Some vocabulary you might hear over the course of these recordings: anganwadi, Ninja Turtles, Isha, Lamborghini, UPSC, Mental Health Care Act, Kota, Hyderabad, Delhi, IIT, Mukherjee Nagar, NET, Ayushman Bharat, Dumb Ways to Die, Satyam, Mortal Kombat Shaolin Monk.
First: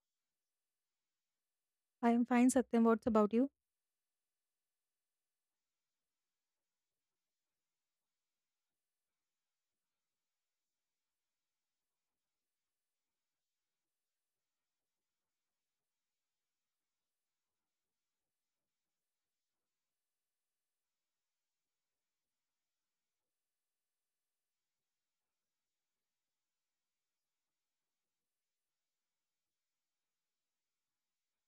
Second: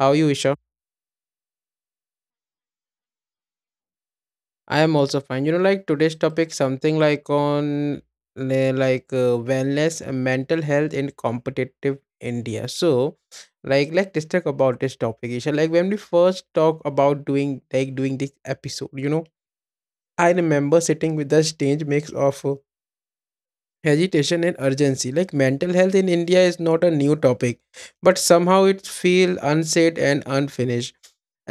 how are you Isha? I am fine, Satyam. What's about you? I am also fine. You know like today's topic something like on like wellness and mental health in competitive India. So, like let's just talk about this topic Isha. Like when we first talk about doing this episode, you know, I remember sitting with the strange mix of hesitation and urgency, like mental health in india is not a new topic but somehow it feels unsaid and unfinished.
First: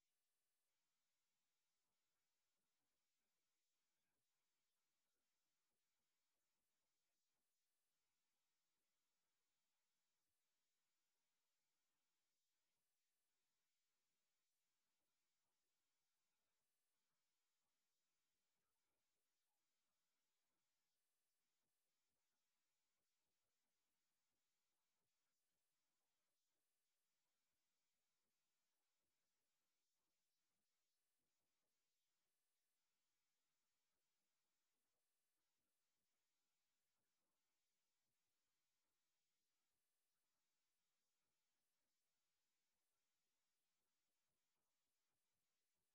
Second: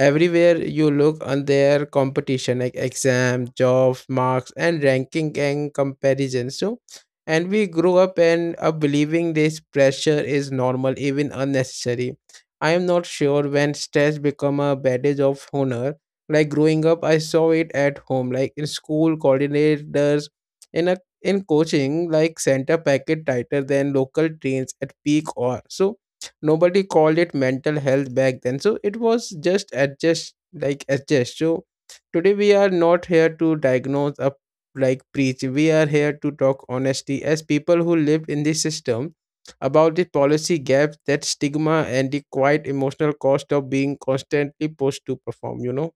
Everywhere you look on their competition, like exam, jobs, marks and ranking and comparison. So And we grew up believing this pressure is normal, even unnecessary. I am not sure when stress become a badge of honor. Like growing up I saw it at home, like in school coordinators, in a in coaching like center packet tighter than local trains at peak hour. So nobody called it mental health back then. So it was just adjust, like adjust. So today we are not here to diagnose up, like preach. We are here to talk honesty as people who lived in this system, about the policy gaps, that stigma and the quite emotional cost of being constantly pushed to perform, you know.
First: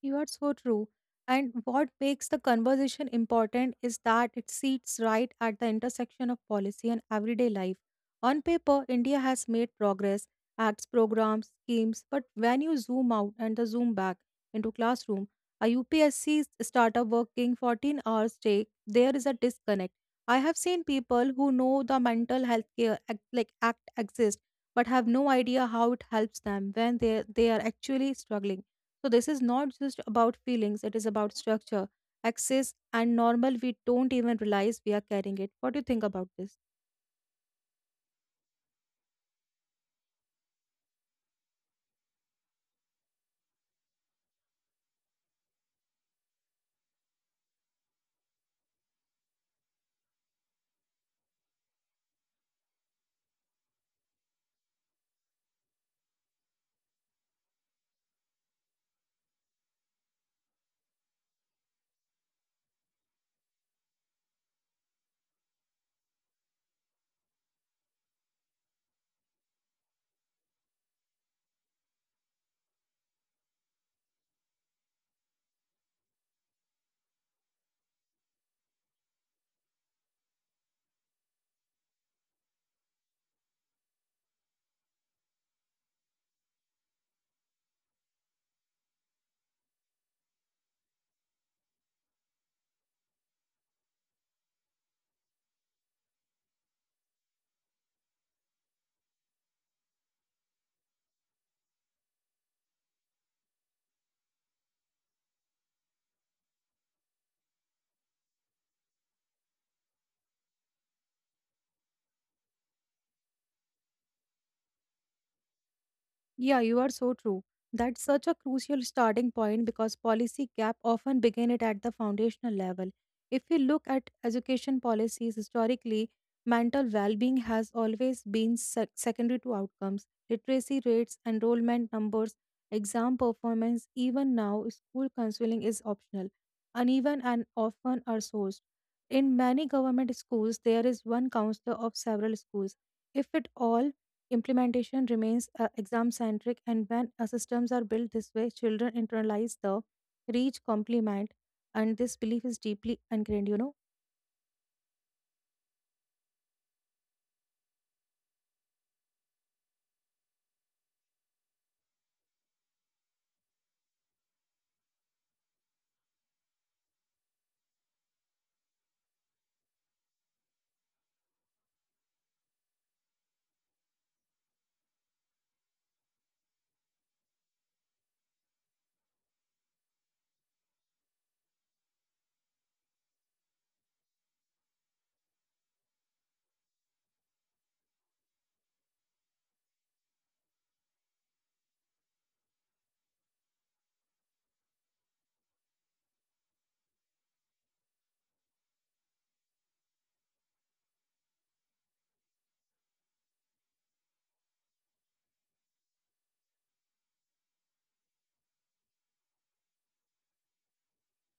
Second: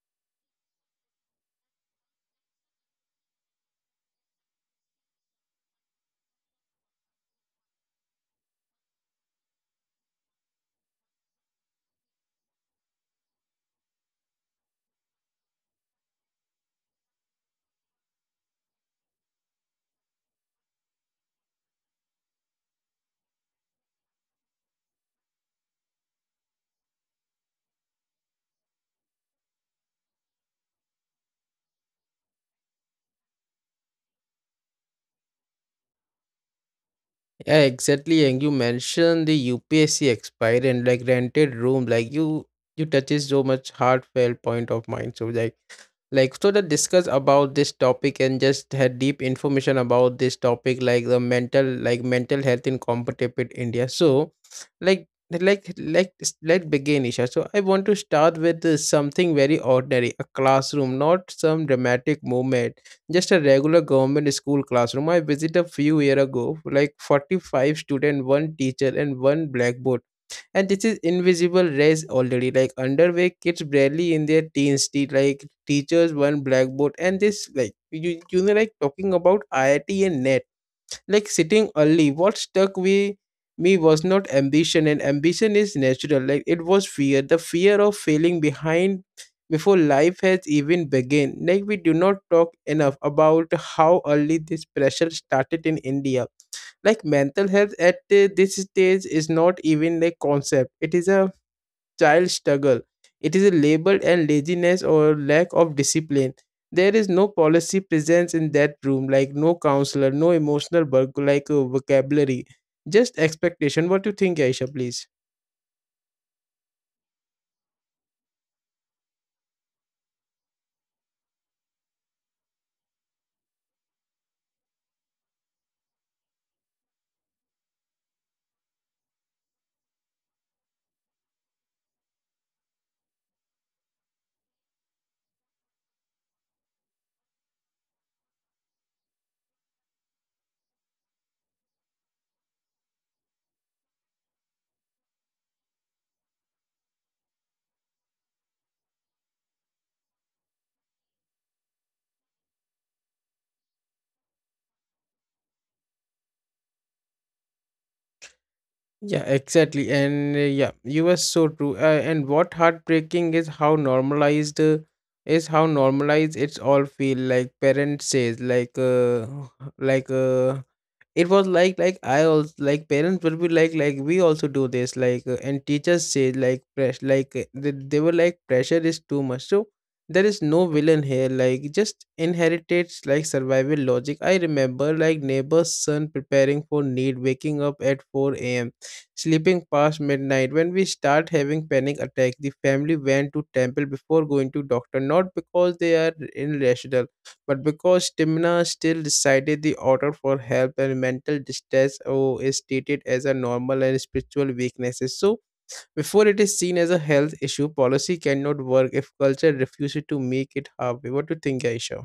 You are so true. And what makes the conversation important is that it sits right at the intersection of policy and everyday life. On paper, India has made progress, acts, programs, schemes, but when you zoom out and the zoom back into classroom, a UPSC startup working 14 hours a day, there is a disconnect. I have seen people who know the mental health care act, like act exists, but have no idea how it helps them when they are actually struggling. So this is not just about feelings, it is about structure, access, and normal we don't even realize we are carrying it. What do you think about this? Yeah, exactly. And you mentioned the UPSC expiry and like rented room, like you touches so much heartfelt point of mind. So so that discuss about this topic and just had deep information about this topic, like the mental health in competitive India. So like let's begin Isha. So I want to start with something very ordinary, a classroom, not some dramatic moment, just a regular government school classroom. I visited a few year ago, like 45 students, one teacher and one blackboard. And this is invisible race already, like underway kids barely in their teens, like teachers, one blackboard. And this like, you know, like talking about IIT and NET, like sitting early. What stuck with me was not ambition, and ambition is natural, like it was fear, the fear of failing behind before life has even begun. Like we do not talk enough about how early this pressure started in india. Like mental health at this stage is not even a concept, it is a child struggle. It is labeled as laziness or lack of discipline. There is no policy presence in that room, like no counselor, no emotional work, like vocabulary, just expectation. What do you think, Aisha, please? Yeah, you are so true. That's such a crucial starting point because policy gap often begin it at the foundational level. If we look at education policies historically, mental well-being has always been secondary to outcomes. Literacy rates, enrollment numbers, exam performance, even now school counseling is optional, uneven and often are sourced. In many government schools, there is one counselor of several schools, if at all. Implementation remains exam centric, and when systems are built this way, children internalize the reach compliment, and this belief is deeply ingrained. You know. Yeah, exactly. And yeah, you were so true. And what heartbreaking is how normalized it's all feel, like parents says like like uh, it was like I also like parents will be like we also do this like and teachers say like press like they were like pressure is too much. So there is no villain here, like just inherited like survival logic. I remember like neighbor's son preparing for need, waking up at 4 a.m., sleeping past midnight. When we start having panic attack, the family went to temple before going to doctor, not because they are irrational but because Timna still decided the order for help. And mental distress, is treated as a normal and spiritual weaknesses. So before it is seen as a health issue, policy cannot work if culture refuses to make it halfway. What do you think, Aisha?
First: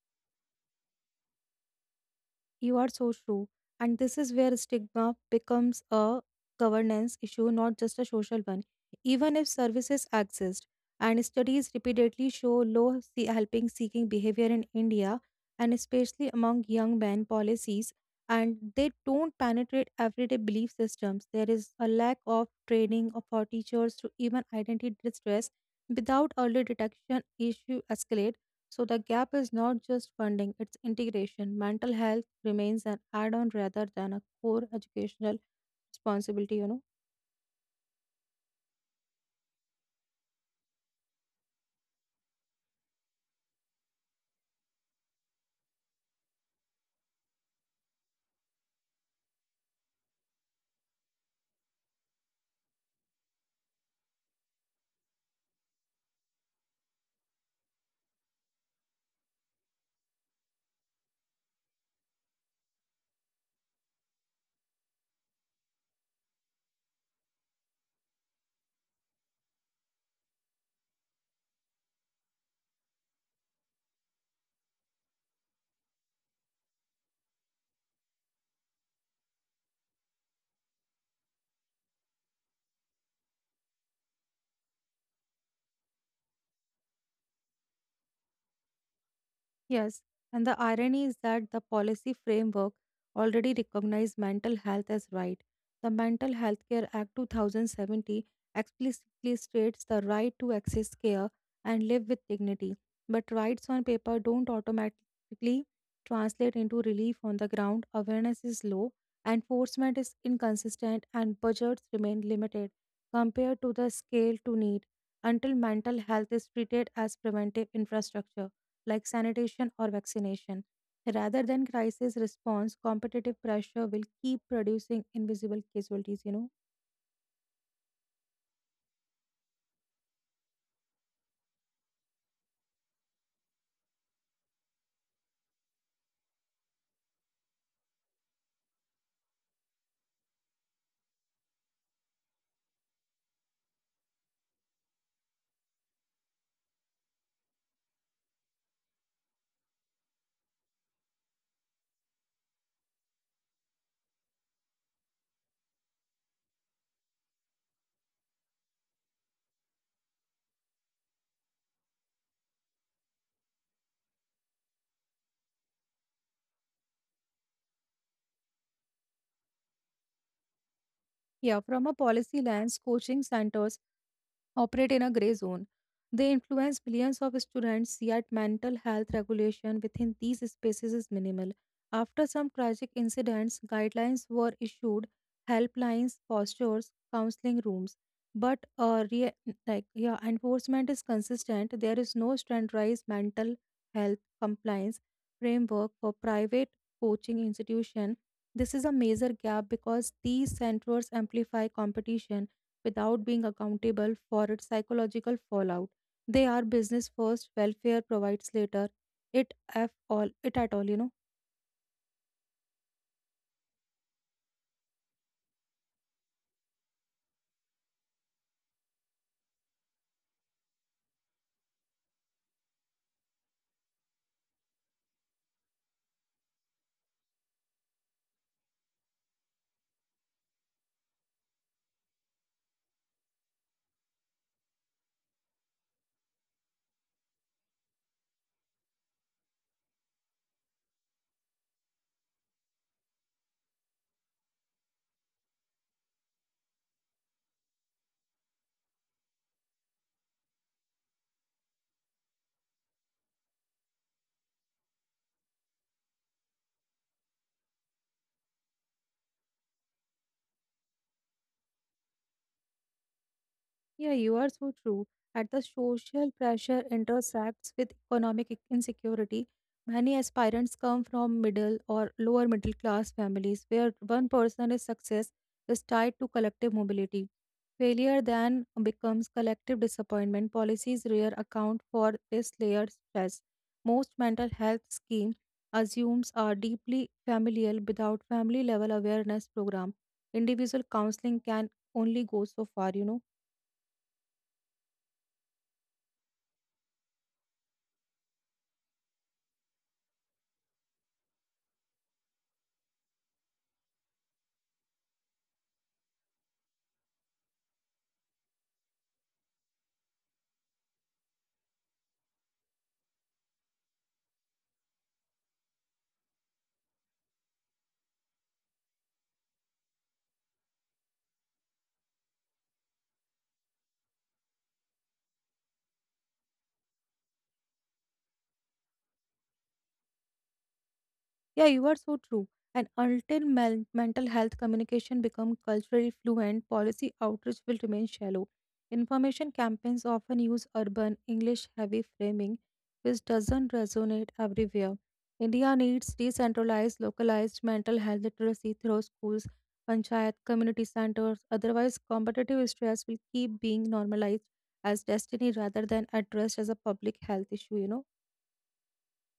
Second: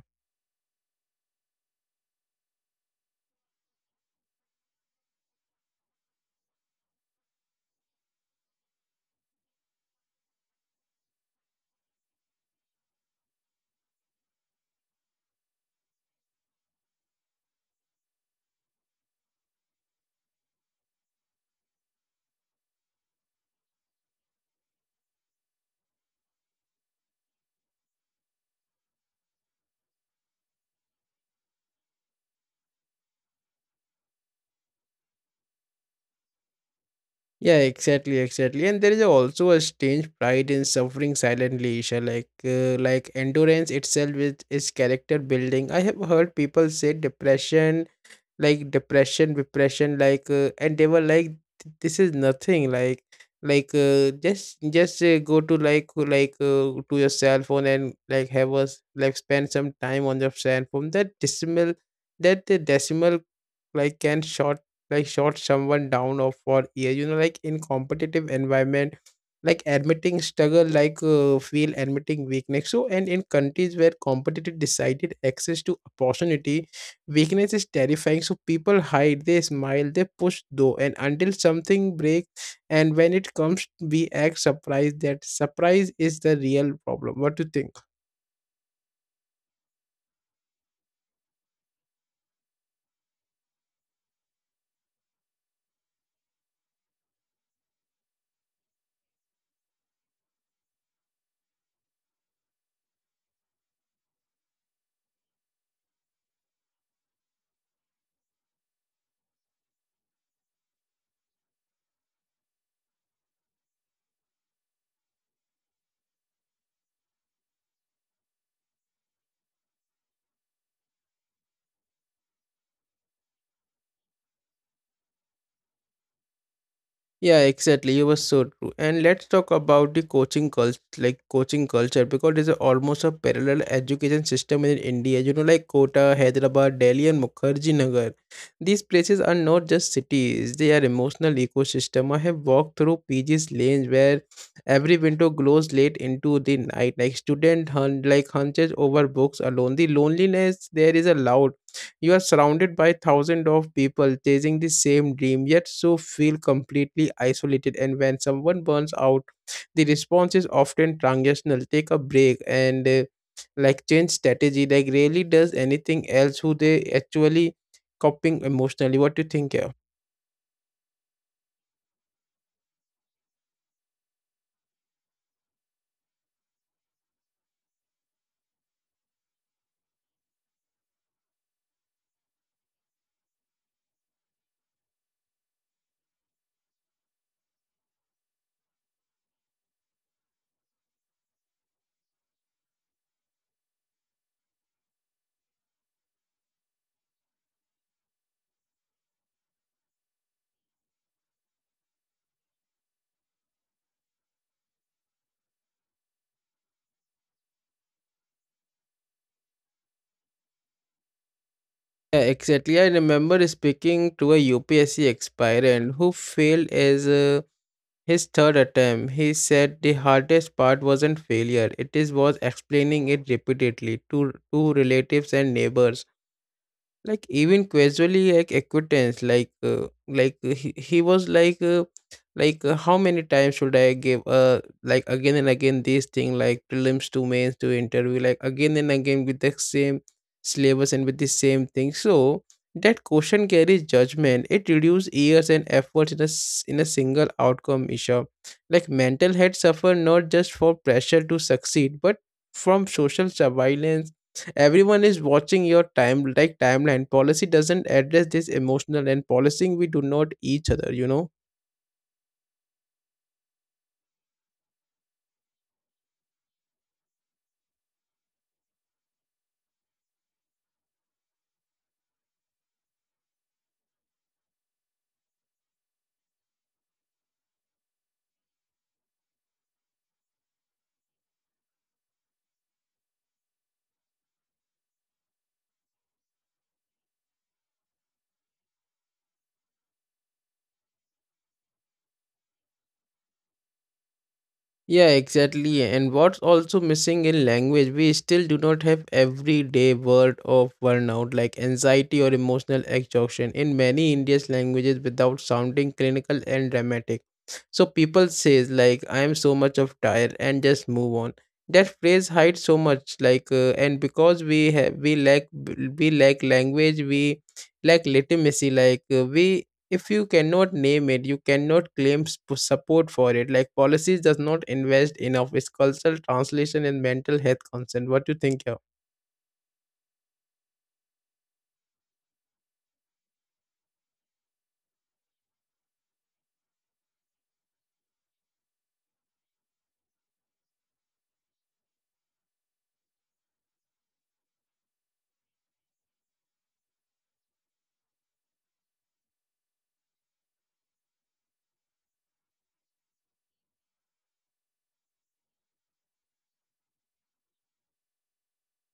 You are so true. And this is where stigma becomes a governance issue, not just a social one. Even if services exist, and studies repeatedly show low helping seeking behavior in India, and especially among young men, policies, and they don't penetrate everyday belief systems. There is a lack of training for teachers to even identify distress without early detection, issue escalate. So the gap is not just funding, it's integration. Mental health remains an add on rather than a core educational responsibility, you know. Yeah, exactly, exactly. And there is also a strange pride in suffering silently, Isha. Like endurance itself is character building. I have heard people say depression, like depression like and they were like this is nothing, like just go to like to your cell phone and like have us like spend some time on your cell phone, that decimal, that the decimal like can short, like short someone down or for year, you know, like in competitive environment, like admitting struggle, like feel admitting weakness. So and in countries where competitive decided access to opportunity, weakness is terrifying, so people hide, they smile, they push though, and until something breaks. And when it comes, we act surprised. That surprise is the real problem. What do you think? Yes, and the irony is that the policy framework already recognized mental health as right. The Mental Health Care Act 2070 explicitly states the right to access care and live with dignity, but rights on paper don't automatically translate into relief on the ground. Awareness is low, enforcement is inconsistent, and budgets remain limited compared to the scale to need until mental health is treated as preventive infrastructure like sanitation or vaccination. Rather than crisis response, competitive pressure will keep producing invisible casualties, you know. Yeah, exactly. You were so true. And let's talk about the coaching culture, like coaching culture, because there's a- almost a parallel education system in India. You know, like Kota, Hyderabad, Delhi, and Mukherjee Nagar. These places are not just cities; they are emotional ecosystem. I have walked through PG's lanes where every window glows late into the night, like student hunt, like hunches over books alone. The loneliness there is allowed. You are surrounded by thousands of people chasing the same dream, yet so feel completely isolated. And when someone burns out, the response is often transactional. Take a break and like change strategy. Like rarely does anything else who they actually coping emotionally. What do you think here? Yeah, from a policy lens, coaching centers operate in a gray zone. They influence millions of students, yet mental health regulation within these spaces is minimal. After some tragic incidents, guidelines were issued, helplines, postures, counseling rooms. But re- like Yeah, enforcement is consistent. There is no standardized mental health compliance framework for private coaching institutions. This is a major gap because these centers amplify competition without being accountable for its psychological fallout. They are business first, welfare provides later. It F all it at all, you know. Yeah, exactly. I remember speaking to a UPSC aspirant who failed as a. His third attempt, he said the hardest part wasn't failure, it is was explaining it repeatedly to relatives and neighbors, like even casually, like acquaintance like he was like how many times should I give uh, like again and again this thing, like prelims to mains to interview, like again and again with the same syllabus and with the same thing. So that question carries judgment, it reduces years and efforts in in a single outcome issue. Like mental health suffer not just for pressure to succeed but from social surveillance. Everyone is watching your time, like timeline. Policy doesn't address this emotional and policing we do not each other, you know. Yeah, you are so true. At the social pressure intersects with economic insecurity. Many aspirants come from middle or lower middle class families where one person's success is tied to collective mobility. Failure then becomes collective disappointment. Policies rare account for this layered stress. Most mental health scheme assumes are deeply familial without family level awareness program. Individual counseling can only go so far, you know. Yeah, exactly. And what's also missing in language, we still do not have everyday word of burnout, like anxiety or emotional exhaustion, in many Indian languages without sounding clinical and dramatic. So people says like I am so much of tired and just move on. That phrase hides so much, like and because we lack language, we lack legitimacy, like we if you cannot name it you cannot claim support for it. Like policies does not invest enough its cultural translation and mental health concern. What do you think here? Yeah, you are so true. And until mental health communication become culturally fluent, policy outreach will remain shallow. Information campaigns often use urban, English heavy framing, which doesn't resonate everywhere. India needs decentralized, localized mental health literacy through schools, panchayat, community centers. Otherwise, competitive stress will keep being normalized as destiny rather than addressed as a public health issue, you know?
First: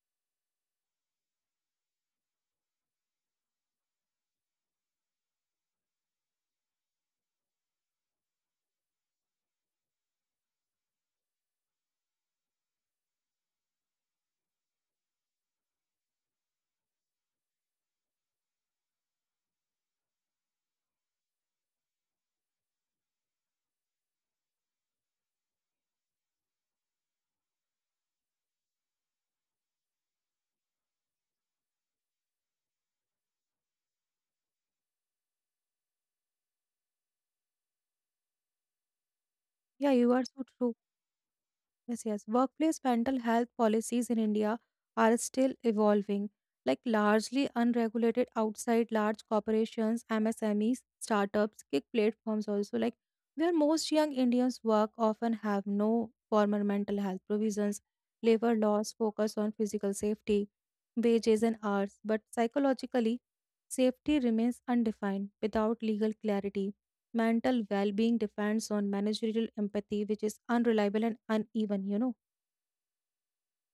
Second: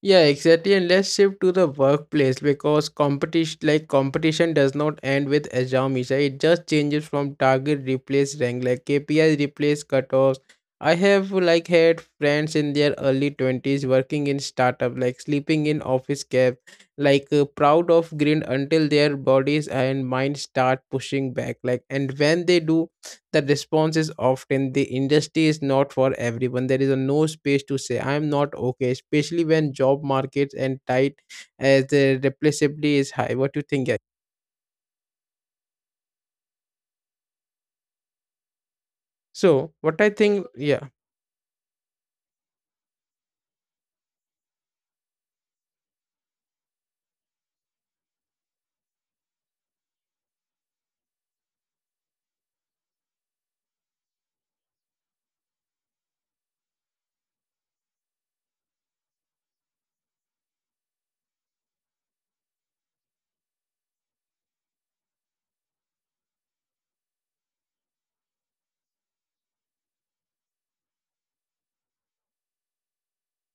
Yeah, exactly. And let's shift to the workplace because competition, like competition, does not end with exams, right? It just changes from target replace rank, like KPIs replace cutoffs. I have like had friends in their early 20s working in startup, like sleeping in office cab, like proud of green until their bodies and minds start pushing back. Like, and when they do, the response is often the industry is not for everyone. There is a no space to say I am not okay, especially when job markets and tight, as the replaceability is high. What do you think, yeah? So Yeah, what you I are so think, true. yeah. Yes, yes. Workplace mental health policies in India are still evolving, like largely unregulated outside large corporations, MSMEs, startups, gig platforms also, like where most young Indians work often have no formal mental health provisions. Labor laws focus on physical safety, wages and hours, but psychologically, safety remains undefined without legal clarity. Mental well being depends on managerial empathy, which is unreliable and uneven, you know.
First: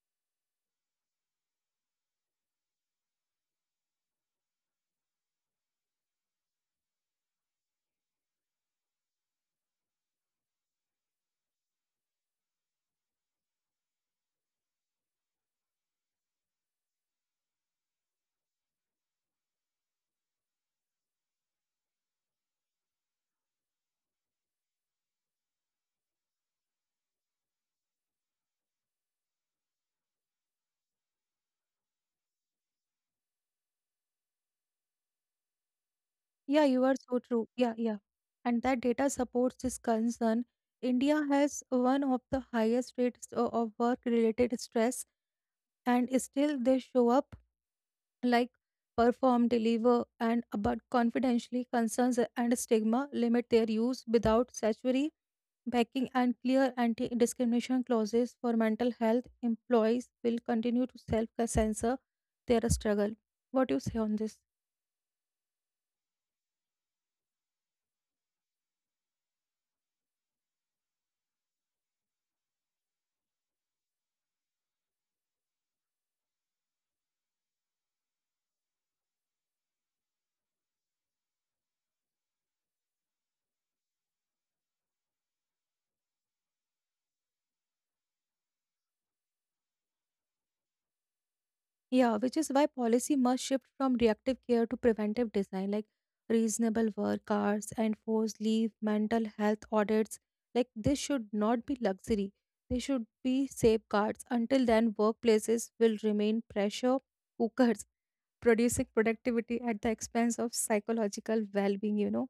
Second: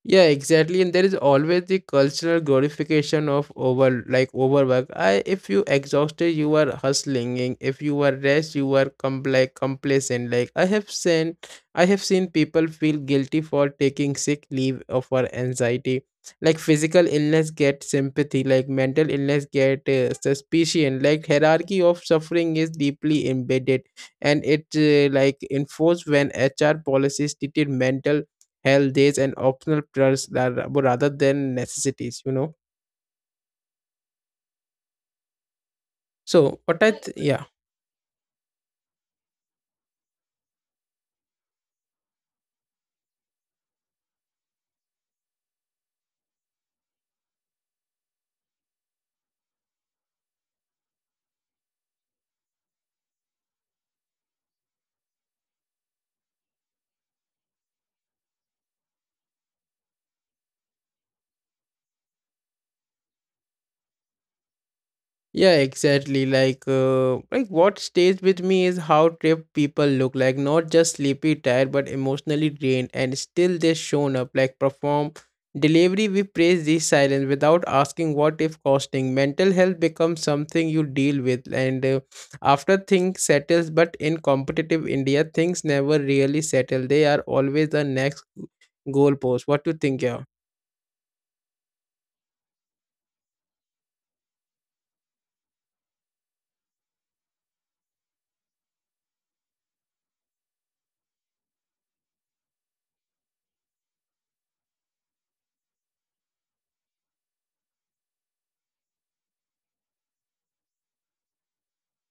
Yeah, exactly. And there is always the cultural glorification of overwork. I if you exhausted you are hustling, and if you are rest you are complacent. Like I have seen people feel guilty for taking sick leave or for anxiety. Like physical illness get sympathy, like mental illness get suspicion. Like hierarchy of suffering is deeply embedded, and it like enforced when HR policies treated mental health days and optional plus that- rather than necessities, you know. So Yeah, what you I are th-. Right, so yeah. true. Yeah, yeah. And that data supports this concern. India has one of the highest rates of work related stress, and still they show up like perform, deliver, and about confidentially concerns and stigma limit their use without statutory backing and clear anti-discrimination clauses for mental health. Employees will continue to self-censor their struggle. What do you say on this? Yeah, exactly. Like what stays with me is how tripped people look, like not just sleepy, tired, but emotionally drained, and still they shown up, like perform, delivery. We praise these silence without asking what if costing. Mental health becomes something you deal with, and after things settles. But in competitive India, things never really settle. They are always the next goalpost. What do you think, yeah? Yeah, which is why policy must shift from reactive care to preventive design, like reasonable work hours, enforced leave, mental health audits. Like, this should not be luxury. They should be safeguards. Until then, workplaces will remain pressure cookers, producing productivity at the expense of psychological well being, you know.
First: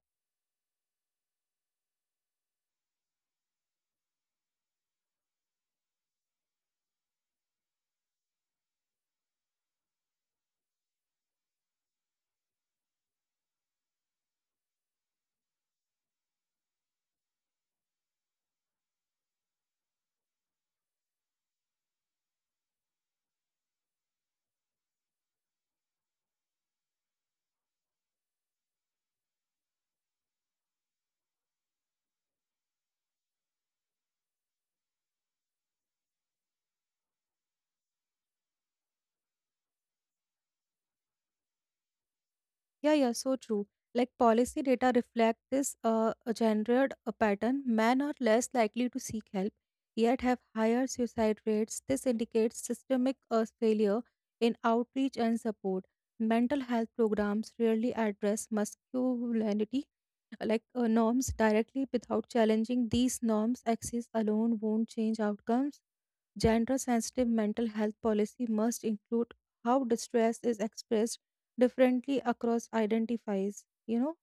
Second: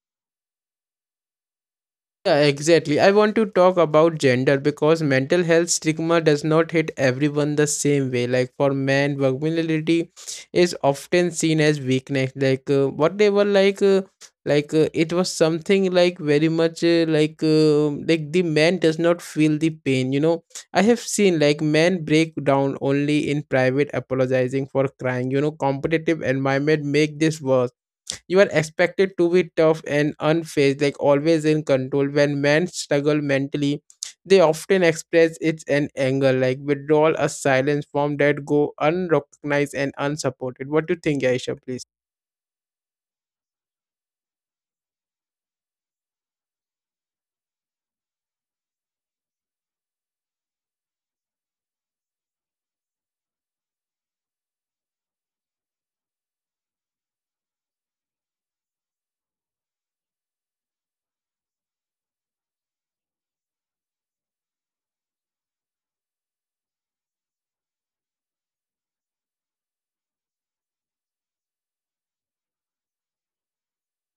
Yeah, exactly. I want to talk about gender because mental health stigma does not hit everyone the same way. Like for men, vulnerability is often seen as weakness. Like what they were like, it was something like very much like the man does not feel the pain. You know, I have seen like men break down only in private, apologizing for crying. You know, competitive environment make this worse. You are expected to be tough and unfazed, like always in control. When men struggle mentally, they often express it in anger, like withdrawal, a silence form that go unrecognized and unsupported. What do you think, Aisha, please? Yeah, yeah, so true. Like policy data reflect this gendered pattern. Men are less likely to seek help, yet have higher suicide rates. This indicates systemic failure in outreach and support. Mental health programs rarely address masculinity norms directly without challenging these norms. Access alone won't change outcomes. Gender sensitive mental health policy must include how distress is expressed differently across identities. You know.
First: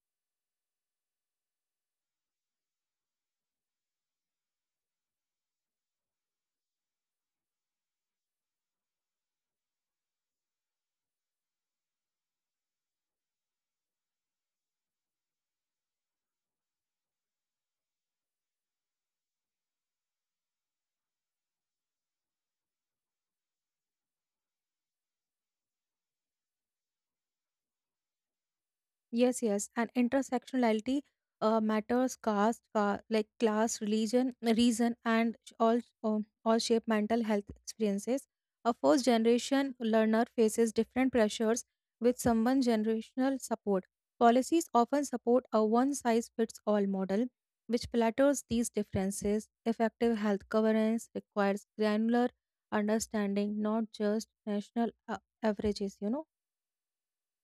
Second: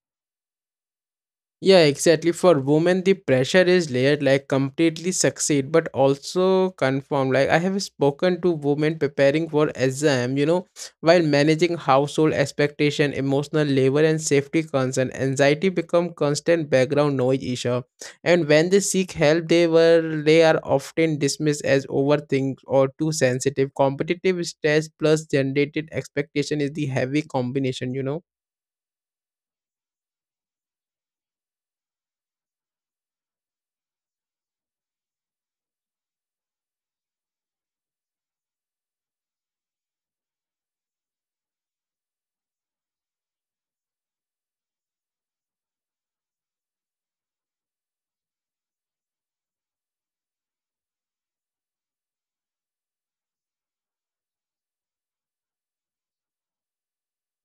Yeah, exactly. For women, the pressure is layered, like completely succeed, but also conform. Like I have spoken to women preparing for exam, while managing household expectation, emotional labor, and safety concern, anxiety become constant background noise issue. And when they seek help, they are often dismissed as overthink or too sensitive. Competitive stress plus generated expectation is the heavy combination. Yes, yes, and intersectionality matters. Caste, class, religion, reason, and all shape mental health experiences. A first generation learner faces different pressures with someone generational support. Policies often support a one size fits all model, which flatters these differences. Effective health governance requires granular understanding, not just national averages. You know.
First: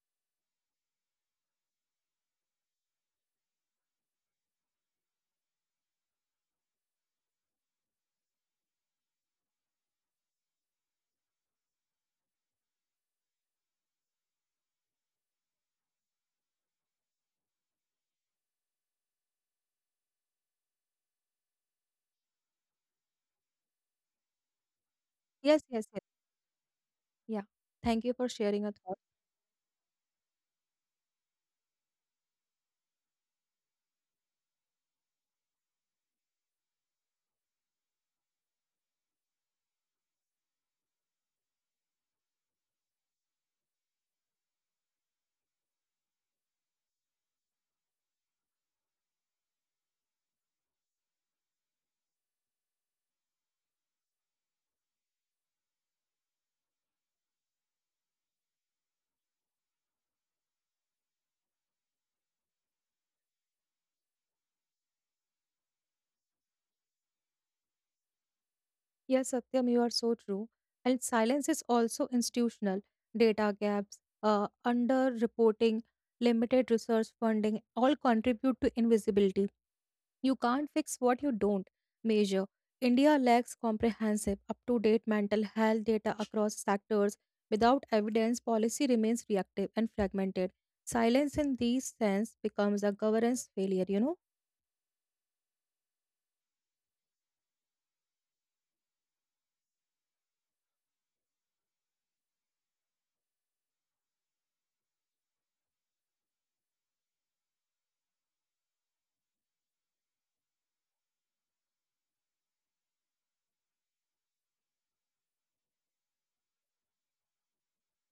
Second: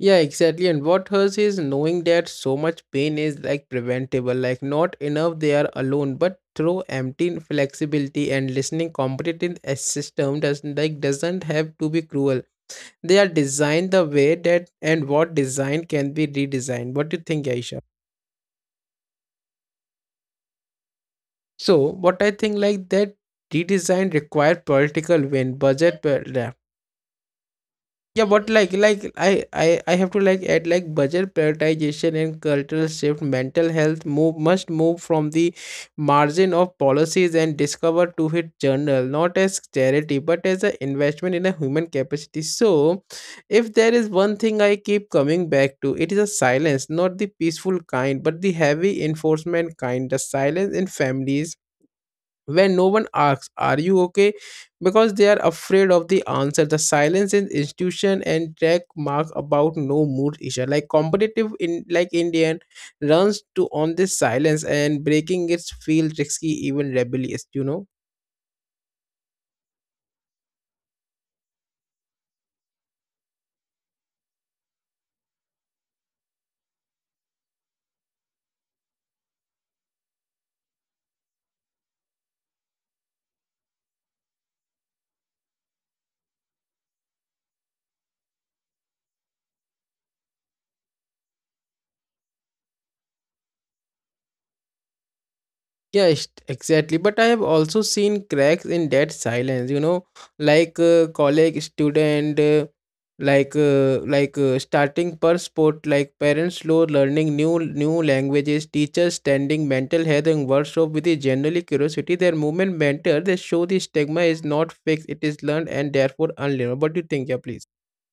Yeah, exactly. And what hurts is knowing that so much pain is like preventable, like not enough they are alone, but through empty flexibility and listening, competent a system doesn't have to be cruel. They are designed the way that and what design can be redesigned. What do you think, Aisha? So what I think like that redesign require political Yes, win, yes, yes. budget. Yeah. Thank you for Yeah, but sharing your. like like I I I have to like add like budget prioritization and cultural shift. Mental health move must move from the margin of policies and discover to hit journal, not as charity but as an investment in a human capacity. So, if there is one thing I keep coming back to, it is a silence, not the peaceful kind, but the heavy enforcement kind. The silence in families when no one asks are you okay because they are afraid of the answer, the silence in institution and track mark about no mood issue like competitive in like indian runs to on this silence and breaking it feel risky even rebellious, Yes, Satyam, you are so true. And silence is also institutional. Data gaps, underreporting, limited research funding all contribute to invisibility. You can't fix what you don't measure. India lacks comprehensive, up to date mental health data across sectors. Without evidence, policy remains reactive and fragmented. Silence in these sense becomes a governance failure, you know. Exactly. But I have also seen cracks in that silence, you know, like college student, starting per sport, like parents slow learning new languages, teachers standing mental health and workshop with the generally curiosity. Their movement mentor, they show the stigma is not fixed, it is learned and therefore unlearned. What do you think? Yeah, please.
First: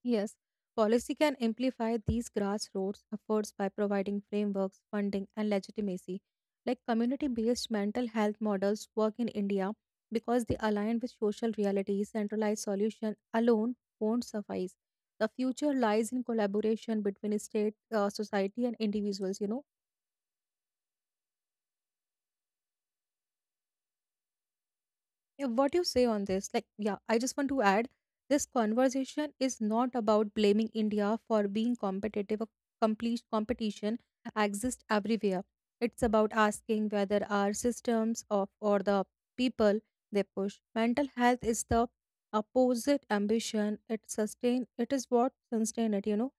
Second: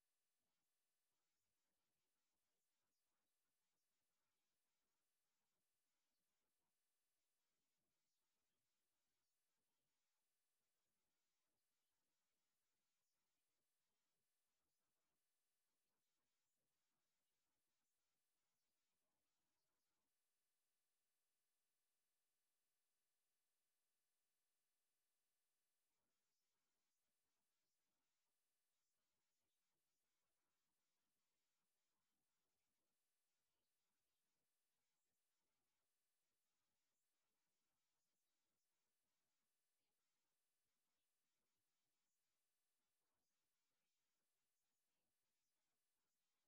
Yes, policy can amplify these grassroots efforts by providing frameworks, funding, and legitimacy. Like community based mental health models work in India because they align with social realities, centralized solution alone won't suffice. The future lies in collaboration between state, society, and individuals, you know. Yeah, what you say on this like yeah I just want to add this conversation is not about blaming India for being competitive a complete competition exists everywhere. It's about asking whether our systems of or the people they push mental health is the opposite ambition it sustain, it is what sustain it, you know.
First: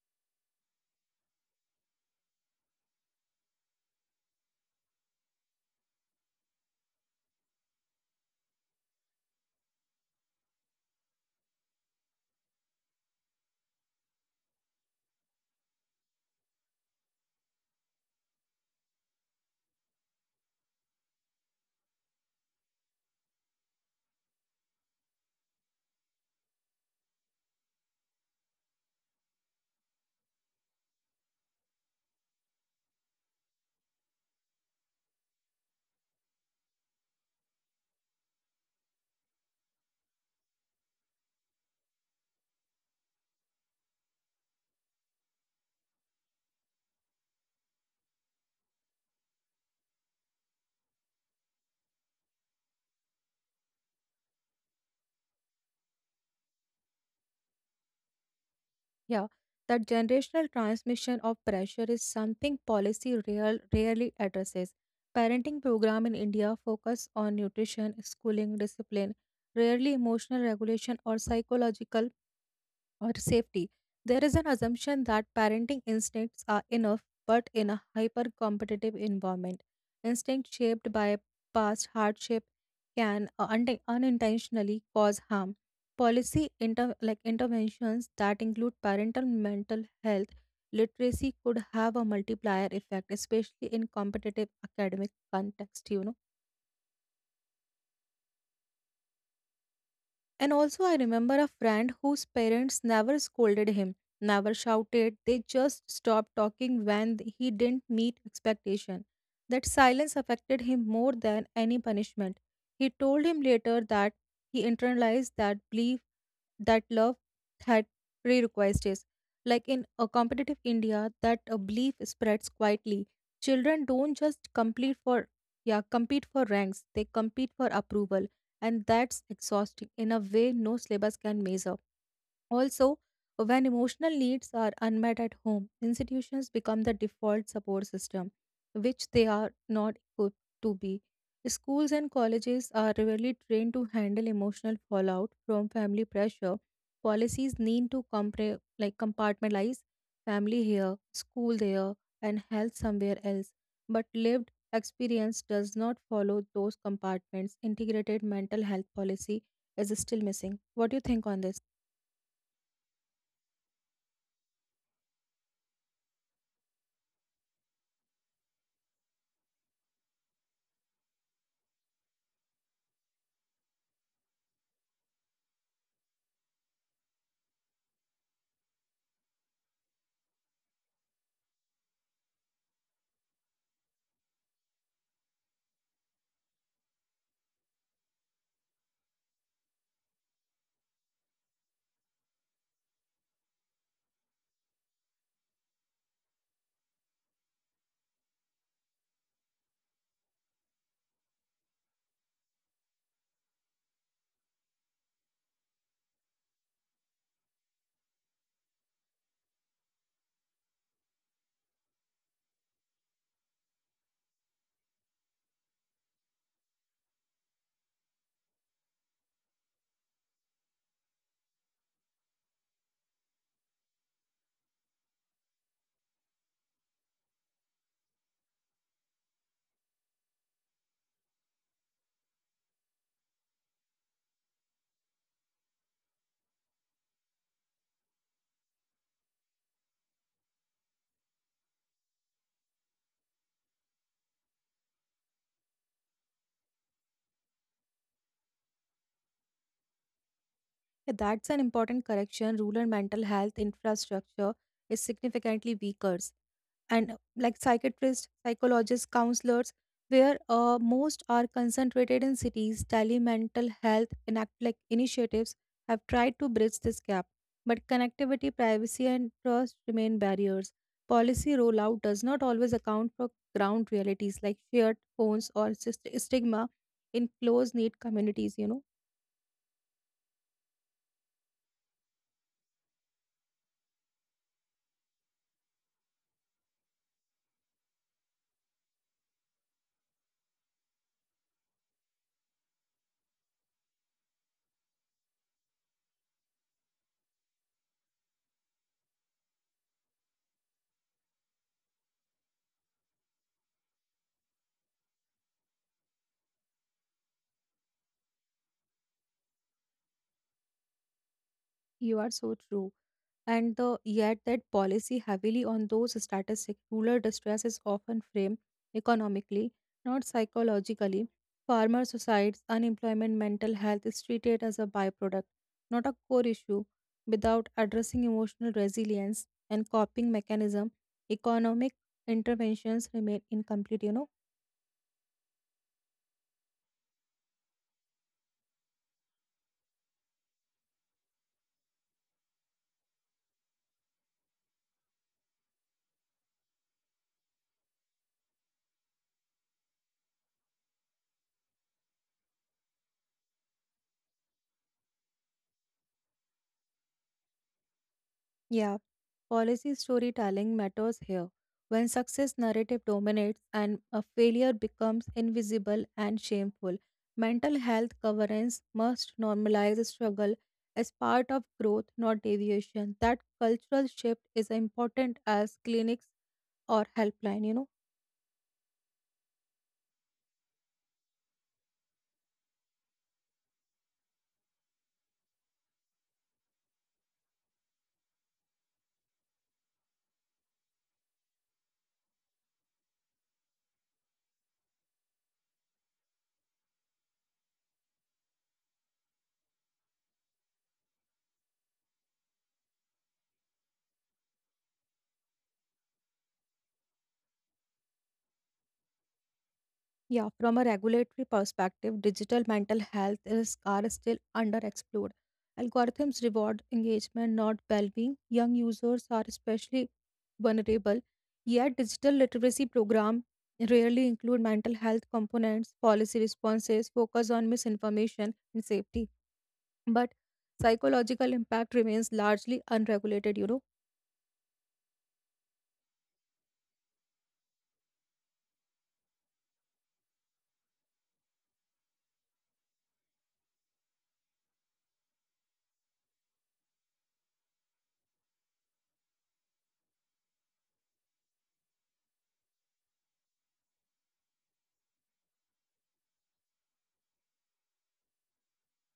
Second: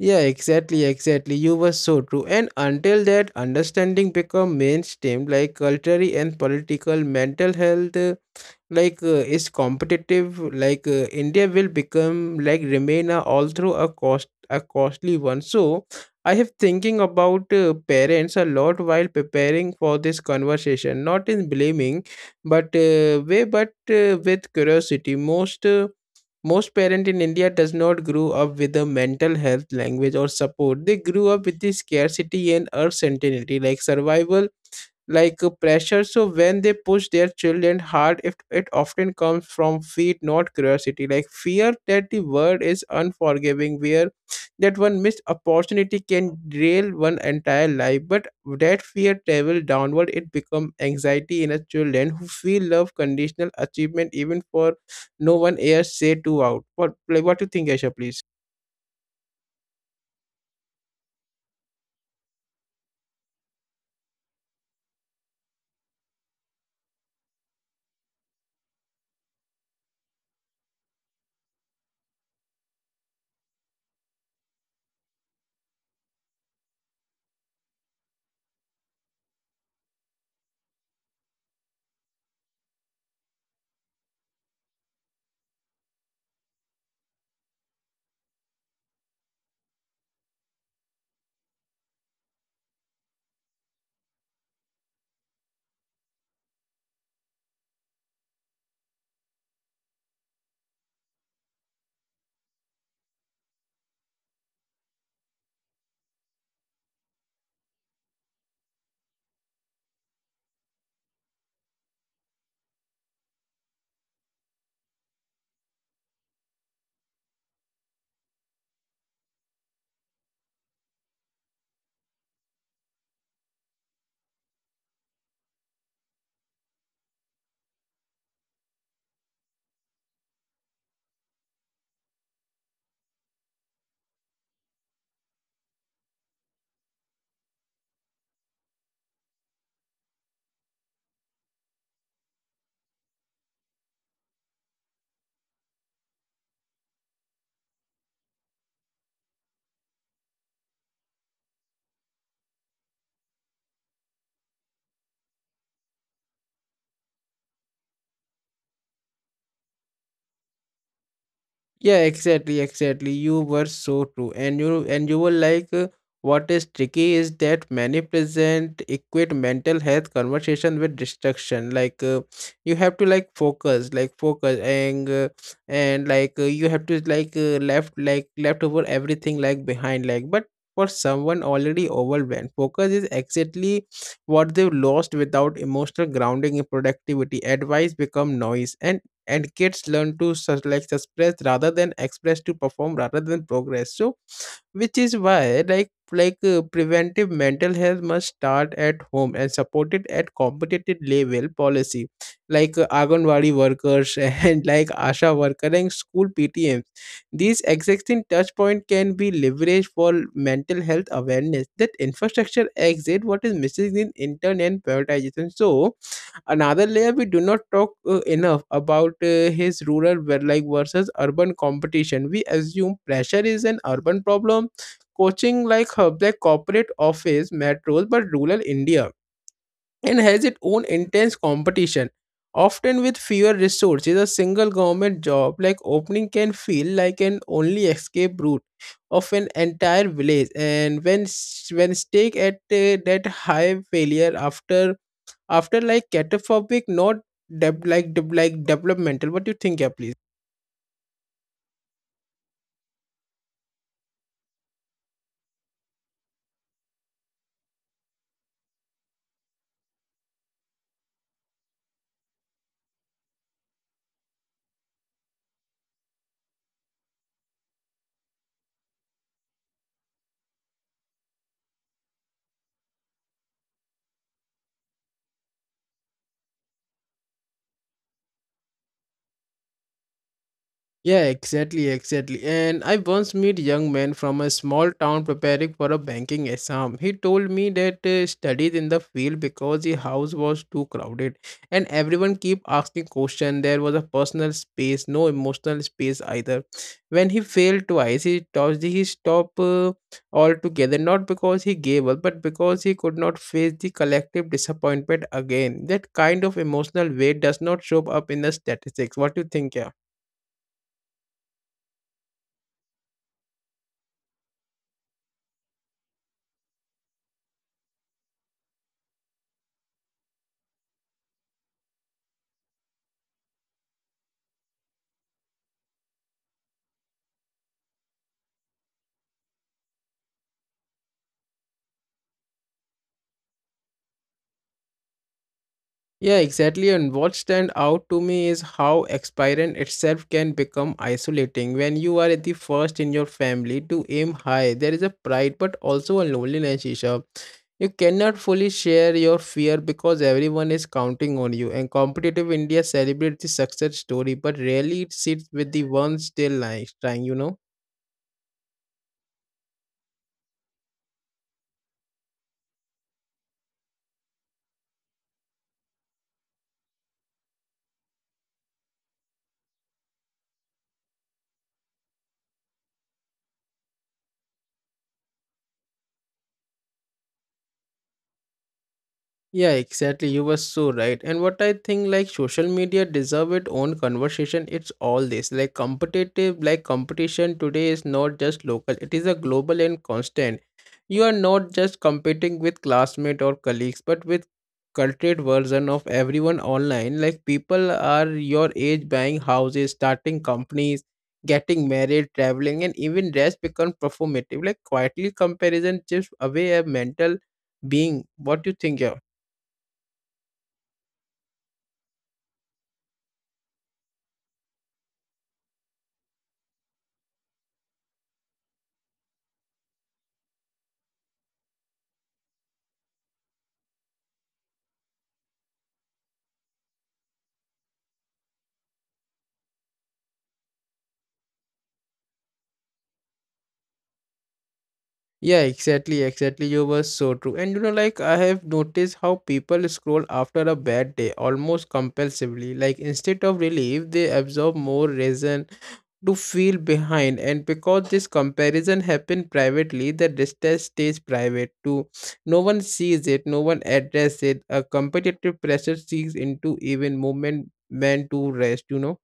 Yeah, exactly, exactly. You were so true. And until that understanding become mainstream, like culturally and political, mental health is competitive. India will become like remain a although a cost a costly one. So I have thinking about parents a lot while preparing for this conversation, not in blaming, but with curiosity. Most parents in India does not grow up with the mental health language or support. They grew up with the scarcity and uncertainty like survival pressure, so when they push their children hard, it often comes from fear not curiosity, like fear that the world is unforgiving where that one missed opportunity can derail one entire life, but that fear travel downward, it become anxiety in a children who feel love conditional achievement even for no one else say to out what. Like what do you think, asha, please? Yeah, that generational transmission of pressure is something policy real, rarely addresses. Parenting program in India focus on nutrition, schooling, discipline, rarely emotional regulation or psychological or safety. There is an assumption that parenting instincts are enough, but in a hyper competitive environment, instinct shaped by past hardship can unintentionally cause harm. Policy interventions that include parental mental health literacy could have a multiplier effect, especially in competitive academic context. You know. And also, I remember a friend whose parents never scolded him, never shouted, they just stopped talking when he didn't meet expectation. That silence affected him more than any punishment. He told him later that he internalized that belief that love had prerequisites. Like in a competitive India, that a belief spreads quietly. Children don't just compete for yeah compete for ranks; they compete for approval, and that's exhausting in a way no syllabus can measure. Also, when emotional needs are unmet at home, institutions become the default support system, which they are not equipped to be. Schools and colleges are rarely trained to handle emotional fallout from family pressure. Policies need to compartmentalize family here, school there, and health somewhere else. But lived experience does not follow those compartments. Integrated mental health policy is still missing. What do you think on this? Yeah, exactly, exactly. You were so true. And you were like what is tricky is that many present equate mental health conversation with distraction. You have to like focus and like you have to like left over everything like behind like but for someone already overwhelmed, focus is exactly what they've lost without emotional grounding in productivity. Advice become noise, and kids learn to suppress rather than express, to perform rather than progress. So which is why preventive mental health must start at home and supported at competitive level policy, anganwadi workers and like asha worker and school ptms, these existing touch point can be leveraged for mental health awareness. That infrastructure exit, what is missing in intern and prioritization. So another layer we do not talk enough about his rural versus urban competition. We assume pressure is an urban problem, coaching like hub the corporate office metros, but rural india and has its own intense competition often with fewer resources. A single government job like opening can feel like an only escape route of an entire village. And when stake at that high, failure after like catastrophic, not deb like deb like developmental. What do you think? Yeah, please. Yeah, that's an important correction. Rural mental health infrastructure is significantly weaker. And like psychiatrists, psychologists, counselors, where most are concentrated in cities, telemental health enact like initiatives have tried to bridge this gap. But connectivity, privacy, and trust remain barriers. Policy rollout does not always account for ground realities like shared phones or stigma in close knit communities. You know, Yeah, exactly, exactly. And I once met young man from a small town preparing for a banking exam. He told me that studied in the field because the house was too crowded and everyone keep asking question. There was a personal space, no emotional space either. When he failed twice, he stopped altogether, not because he gave up but because he could not face the collective disappointment again. That kind of emotional weight does not show up in the statistics. What do you think? Yeah? you are so true. And the yet that policy heavily on those statistics, rural distress is often framed economically, not psychologically. Farmer suicides, unemployment, mental health is treated as a byproduct, not a core issue. Without addressing emotional resilience and coping mechanism, economic interventions remain incomplete, you know. Yeah, exactly. And what stand out to me is how aspiring itself can become isolating. When you are the first in your family to aim high, there is a pride but also a loneliness, Isha. You cannot fully share your fear because everyone is counting on you. And competitive India celebrates the success story but rarely it sits with the ones still like trying, you know. Yeah, policy storytelling matters here. When success narrative dominates and a failure becomes invisible and shameful, mental health governance must normalize struggle as part of growth, not deviation. That cultural shift is important as clinics or helpline, you know. Yeah, exactly. You were so right. And what I think like social media deserve its own conversation. It's all this. Like competition today is not just local. It is a global and constant. You are not just competing with classmate or colleagues, but with cultured version of everyone online. Like people are your age buying houses, starting companies, getting married, traveling, and even rest become performative. Like quietly comparison chips away a mental being. What do you think? Yeah? Yeah, from a regulatory perspective, digital mental health risks are still underexplored. Algorithms reward engagement, not well being. Young users are especially vulnerable, yet, digital literacy programs rarely include mental health components, policy responses, focus on misinformation, and safety. But psychological impact remains largely unregulated. Yeah, exactly, exactly. You were so true. And you know, like I have noticed how people scroll after a bad day almost compulsively. Like instead of relief, they absorb more reason to feel behind. And because this comparison happened privately, the distress stays private too. No one sees it, no one addresses it. A competitive pressure seeks into even moment meant to rest, you know.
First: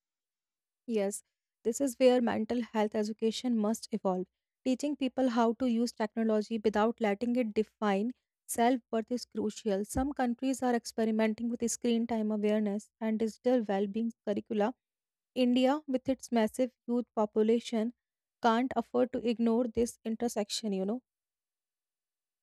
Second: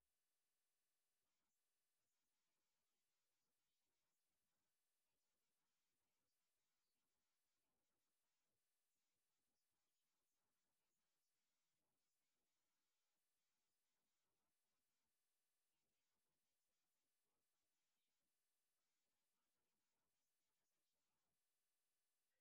Yes, this is where mental health education must evolve. Teaching people how to use technology without letting it define self worth is crucial. Some countries are experimenting with screen time awareness and digital well being curricula. India, with its massive youth population, can't afford to ignore this intersection.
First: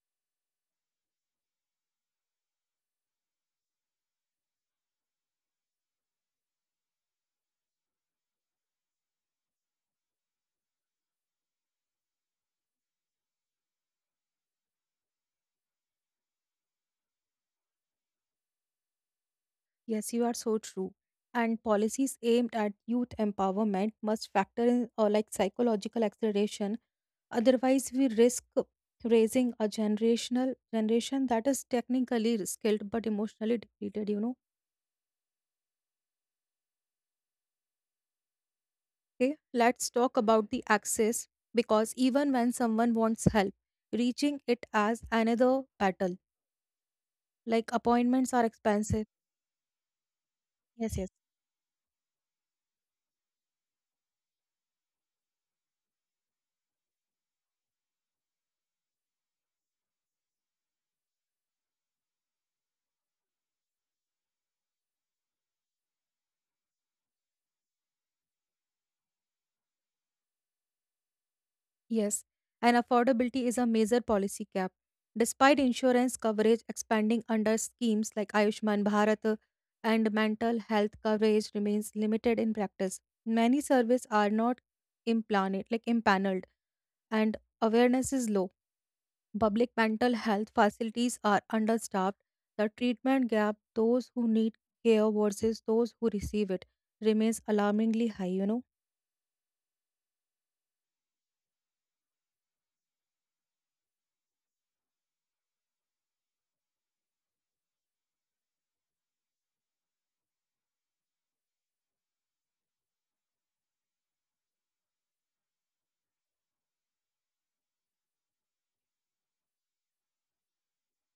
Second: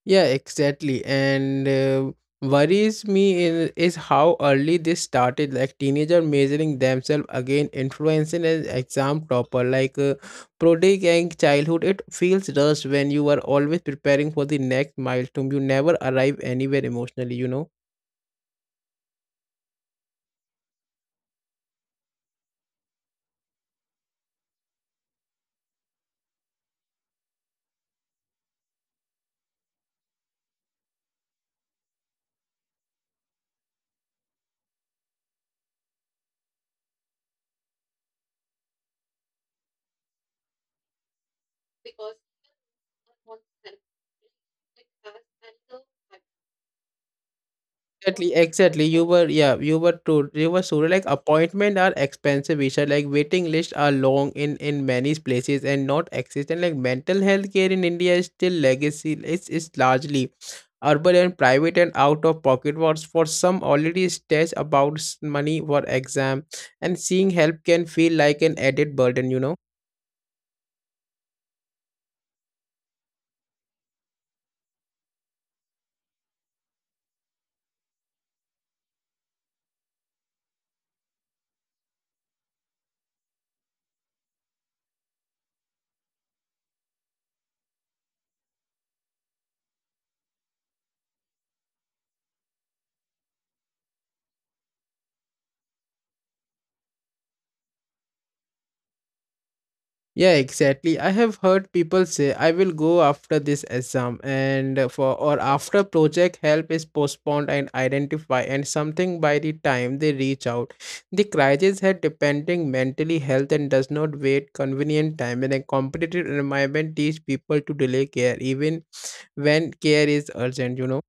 Yeah, exactly. And worries me in, is how early this started. Like teenager measuring themselves again, influencing an exam topper. Prodigy and childhood, it feels rushed when you are always preparing for the next milestone. You never arrive anywhere emotionally. You know. Yes, you are so true. And policies aimed at youth empowerment must factor in or like psychological acceleration. Otherwise, we risk raising a generation that is technically skilled but emotionally depleted. Okay, let's talk about the access because even when someone wants help, reaching it as another battle. Like appointments Exactly, are exactly. expensive. You were, yeah, you were true. You were sure. Yes. Like appointment are expensive, Isha. Like waiting lists are long in many places and not existent. Like mental health care in India is still legacy. It's largely urban and private and out of pocket. Was for some already stressed about money for exam, and seeing help can feel like an added burden. You know. Yes, and affordability is a major policy gap. Despite insurance coverage expanding under schemes like Ayushman Bharat and mental health coverage remains limited in practice. Many services are not implanted, like impaneled, and awareness is low. Public mental health facilities are understaffed. The treatment gap, those who need care versus those who receive it, remains alarmingly high, you know? Yeah, exactly. I have heard people say I will go after this exam and for or after project, help is postponed and identify and something by the time they reach out. The crisis had depending mentally health and does not wait convenient time in a competitive environment, teach people to delay care even when care is urgent, you know.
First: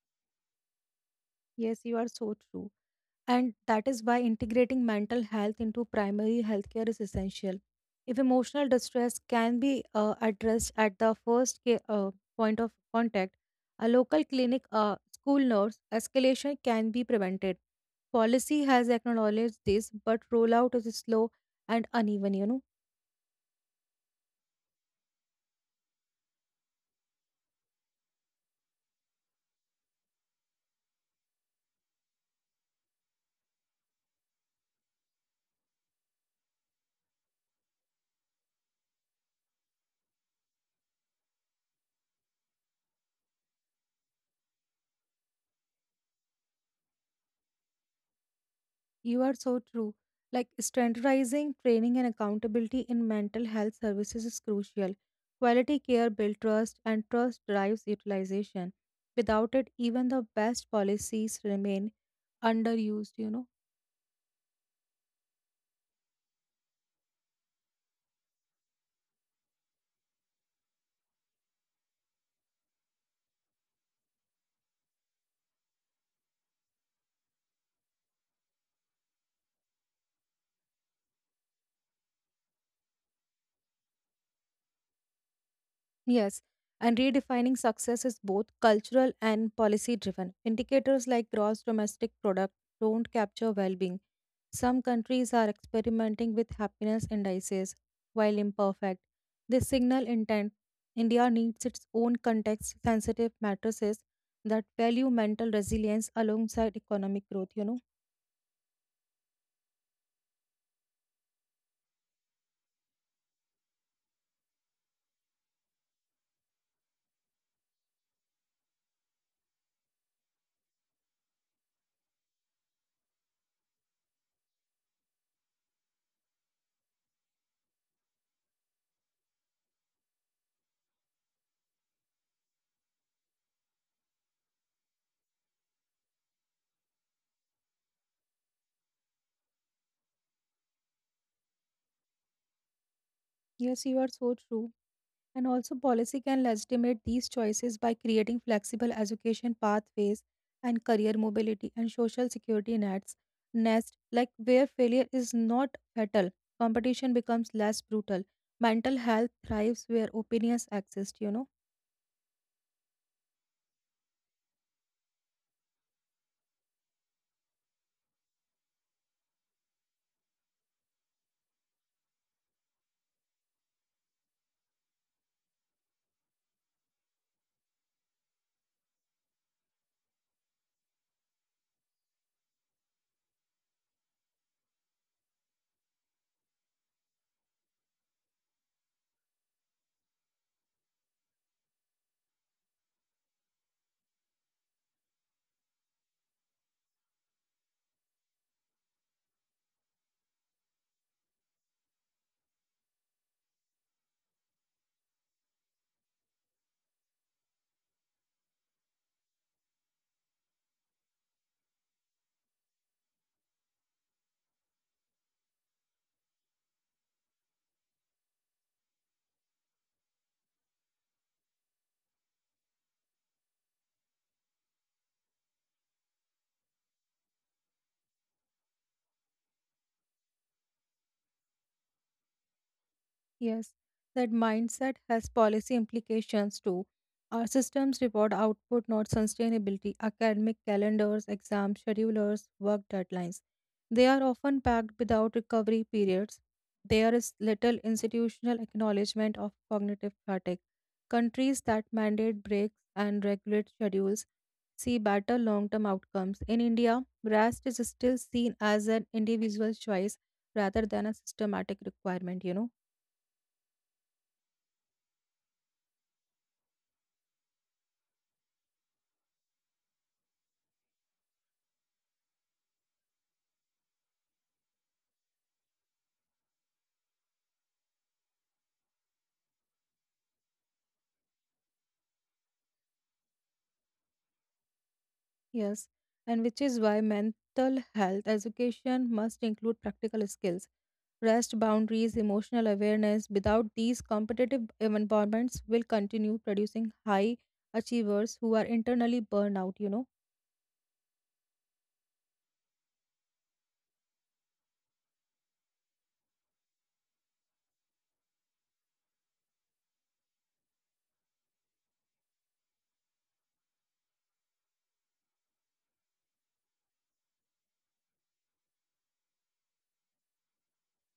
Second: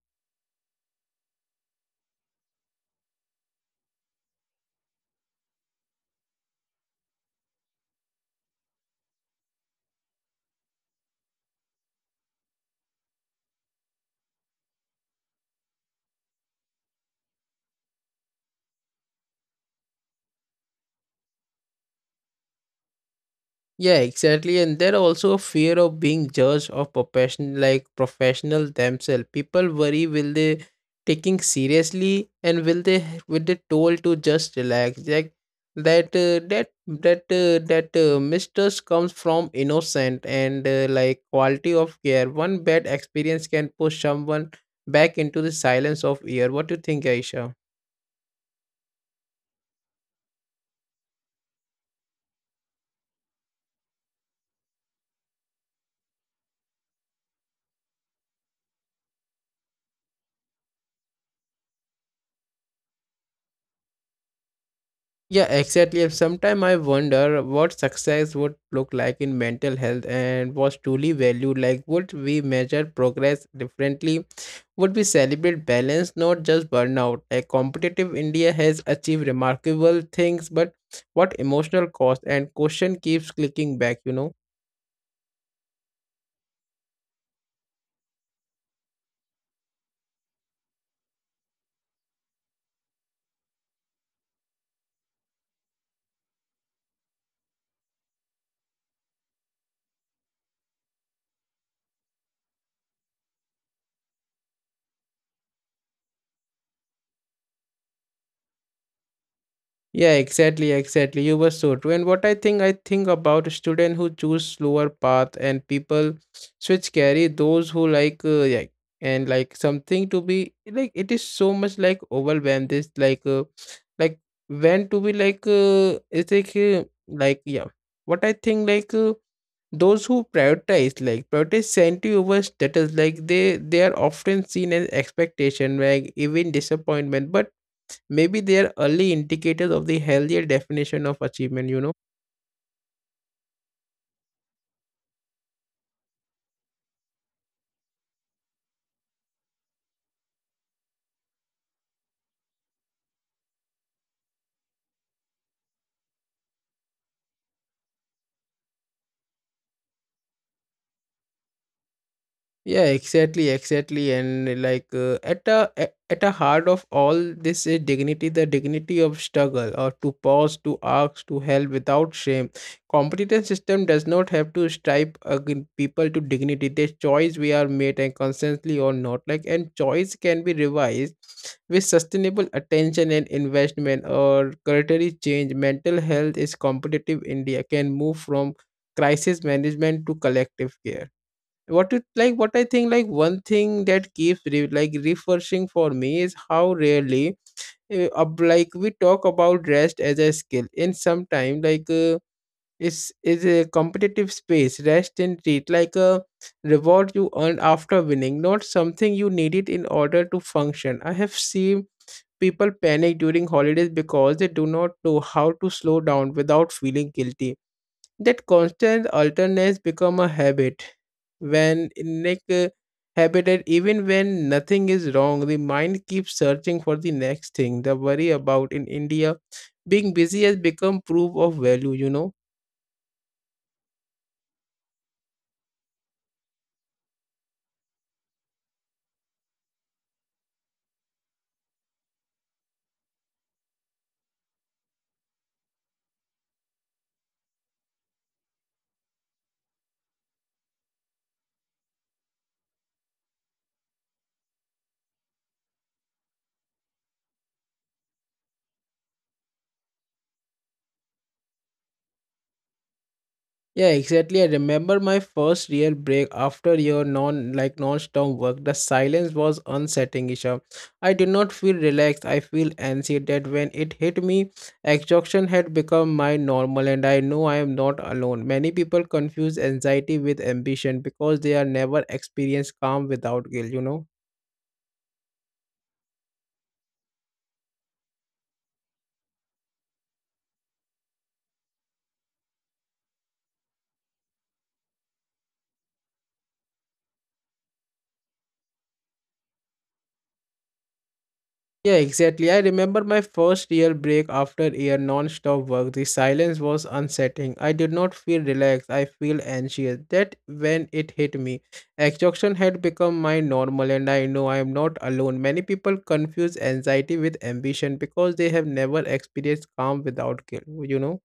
Yes, you are so true. And that is why integrating mental health into primary healthcare is essential. If emotional distress can be addressed at the point of contact, a local clinic, a school nurse, escalation can be prevented. Policy has acknowledged this, but rollout is slow and uneven, you know. Yeah, exactly. And there also a fear of being judged of profession like professional themselves. People worry will they taking seriously and will they told to just relax. Like that mistrust comes from innocent and like quality of care. One bad experience can push someone back into the silence of year. What do you think, Aisha? You are so true. Like standardizing training and accountability in mental health services is crucial. Quality care builds trust, and trust drives utilization. Without it, even the best policies remain underused. Yeah, exactly. And sometimes I wonder what success would look like in mental health and was truly valued. Like, would we measure progress differently? Would we celebrate balance, not just burnout? Like, competitive India has achieved remarkable things, but what emotional cost? And question keeps clicking back, you know. Yes, and redefining success is both cultural and policy driven. Indicators like gross domestic product don't capture well being. Some countries are experimenting with happiness indices, while imperfect. They signal intent. India needs its own context sensitive matrices that value mental resilience alongside economic growth, you know? Yeah, exactly, exactly. You were so true. And I think about students who choose slower path and people switch carry those who like yeah, and like something to be like it is so much like overwhelmed. This like When to be like it's like yeah. What I think like those who prioritize sanity over status, like they are often seen as expectation like even disappointment, but maybe they are early indicators of the healthier definition of achievement, you know. Yes, you are so true. And also, policy can legitimate these choices by creating flexible education pathways and career mobility and social security nets, nest, like where failure is not fatal, competition becomes less brutal, mental health thrives where opinions exist. Yeah, exactly, exactly. And at a heart of all this is dignity, the dignity of struggle, or to pause, to ask, to help without shame. Competence system does not have to stripe again people to dignity. The choice we are made and constantly or not, like and choice can be revised with sustainable attention and investment or curatory change. Mental health is competitive. India can move from crisis management to collective care. What it like what I think like one thing that keeps refreshing for me is how rarely we talk about rest as a skill in some time it's is a competitive space rest in treat like a reward you earn after winning, not something you needed in order to function. I have seen people panic during holidays because they do not know how to slow down without feeling guilty. That constant alternates become a habit when like uh, habited. Even when nothing is wrong, the mind keeps searching for the next thing the worry about. In India, being busy has become proof of value. Yes, that mindset has policy implications too. Our systems reward output, not sustainability. Academic calendars, exam schedulers, work deadlines. They are often packed without recovery periods. There is little institutional acknowledgement of cognitive fatigue. Countries that mandate breaks and regulate schedules see better long term outcomes. In India, rest is still seen as an individual choice rather than a systematic requirement. Yeah, exactly. I remember my first real break after your non-stop work. The silence was unsettling, Isha. I did not feel relaxed. I feel anxious. That when it hit me, exhaustion had become my normal, and I know I am not alone. Many people confuse anxiety with ambition because they are never experienced calm without guilt. Yes, and which is why mental health education must include practical skills, rest boundaries, emotional awareness. Without these, competitive environments will continue producing high achievers who are internally burned out. Yeah, exactly. I remember my first real break after year non-stop work. The silence was unsettling. I did not feel relaxed. I feel anxious. That when it hit me, exhaustion had become my normal, and I know I am not alone. Many people confuse anxiety with ambition because they have never experienced calm without guilt. You know.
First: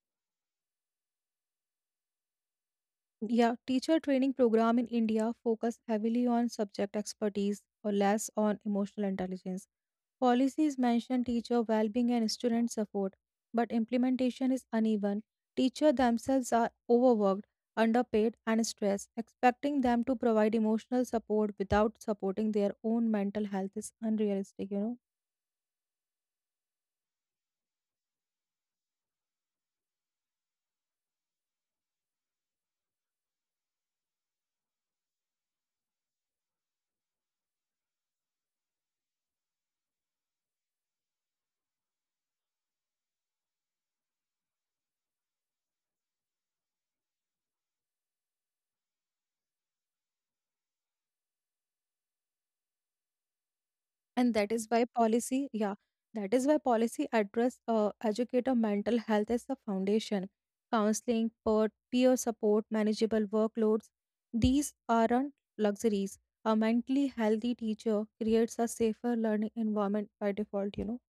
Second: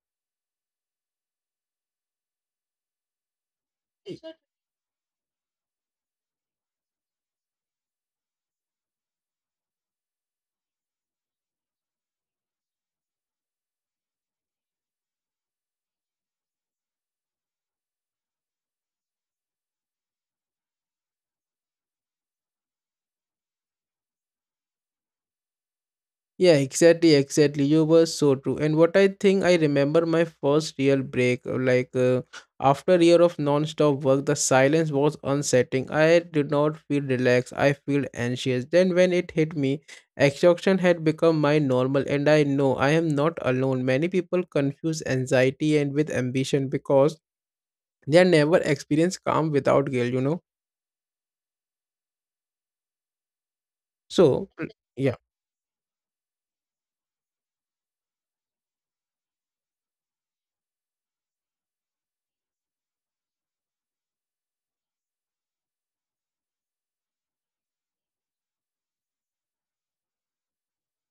Yeah, teacher training program in India focus heavily on subject expertise or less on emotional intelligence. Policies mention teacher well-being and student support, but implementation is uneven. Teachers themselves are overworked, underpaid, and stressed. Expecting them to provide emotional support without supporting their own mental health is unrealistic. Yeah, exactly, exactly. You were so true. And what I think, I remember my first real break, after a year of non-stop work. The silence was unsettling. I did not feel relaxed. I feel anxious. Then when it hit me, exhaustion had become my normal, and I know I am not alone. Many people confuse anxiety and with ambition because they never experience calm without guilt. You know. And So, that is why yeah. policy, yeah, that is why policy address educator mental health as the foundation. Counseling, peer support, manageable workloads, these aren't luxuries. A mentally healthy teacher creates a safer learning environment by default.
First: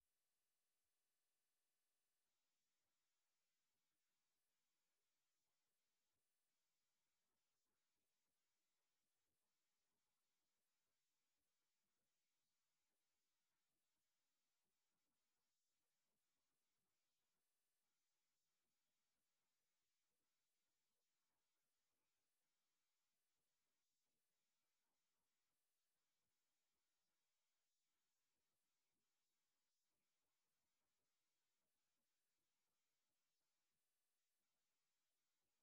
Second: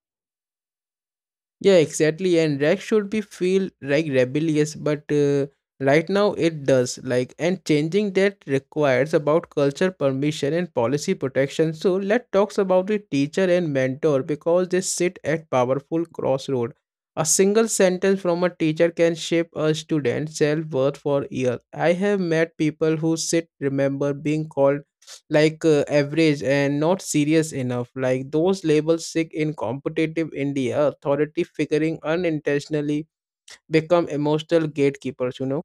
Yeah, exactly. And rag should be feel like rebellious, but right now it does. Like, and changing that requires about culture permission and policy protection. So let's talk about the teacher and mentor because they sit at powerful crossroad. A single sentence from a teacher can shape a student's self worth for years. I have met people who sit remember being called average and not serious enough. Like, those labels sick in competitive India, authority figuring unintentionally become emotional gatekeepers.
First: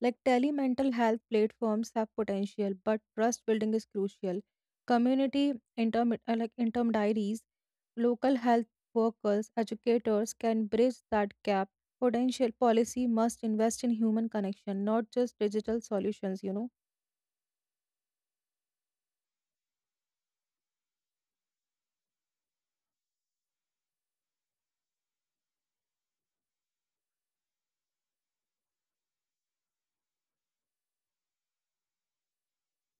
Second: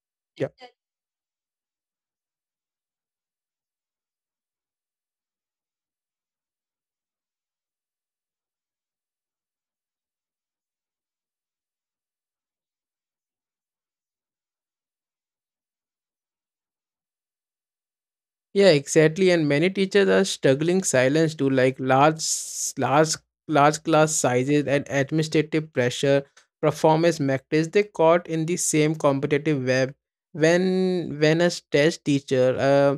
Like telemental health platforms have potential, but trust building is crucial. Community interim diaries, local health workers, educators can bridge that gap. Potential policy must invest in human connection, not just digital solutions. Yeah, exactly. And many teachers are struggling silence too, like large, large, large class sizes and administrative pressure, performance metrics. They caught in the same competitive web. When a stressed teacher uh,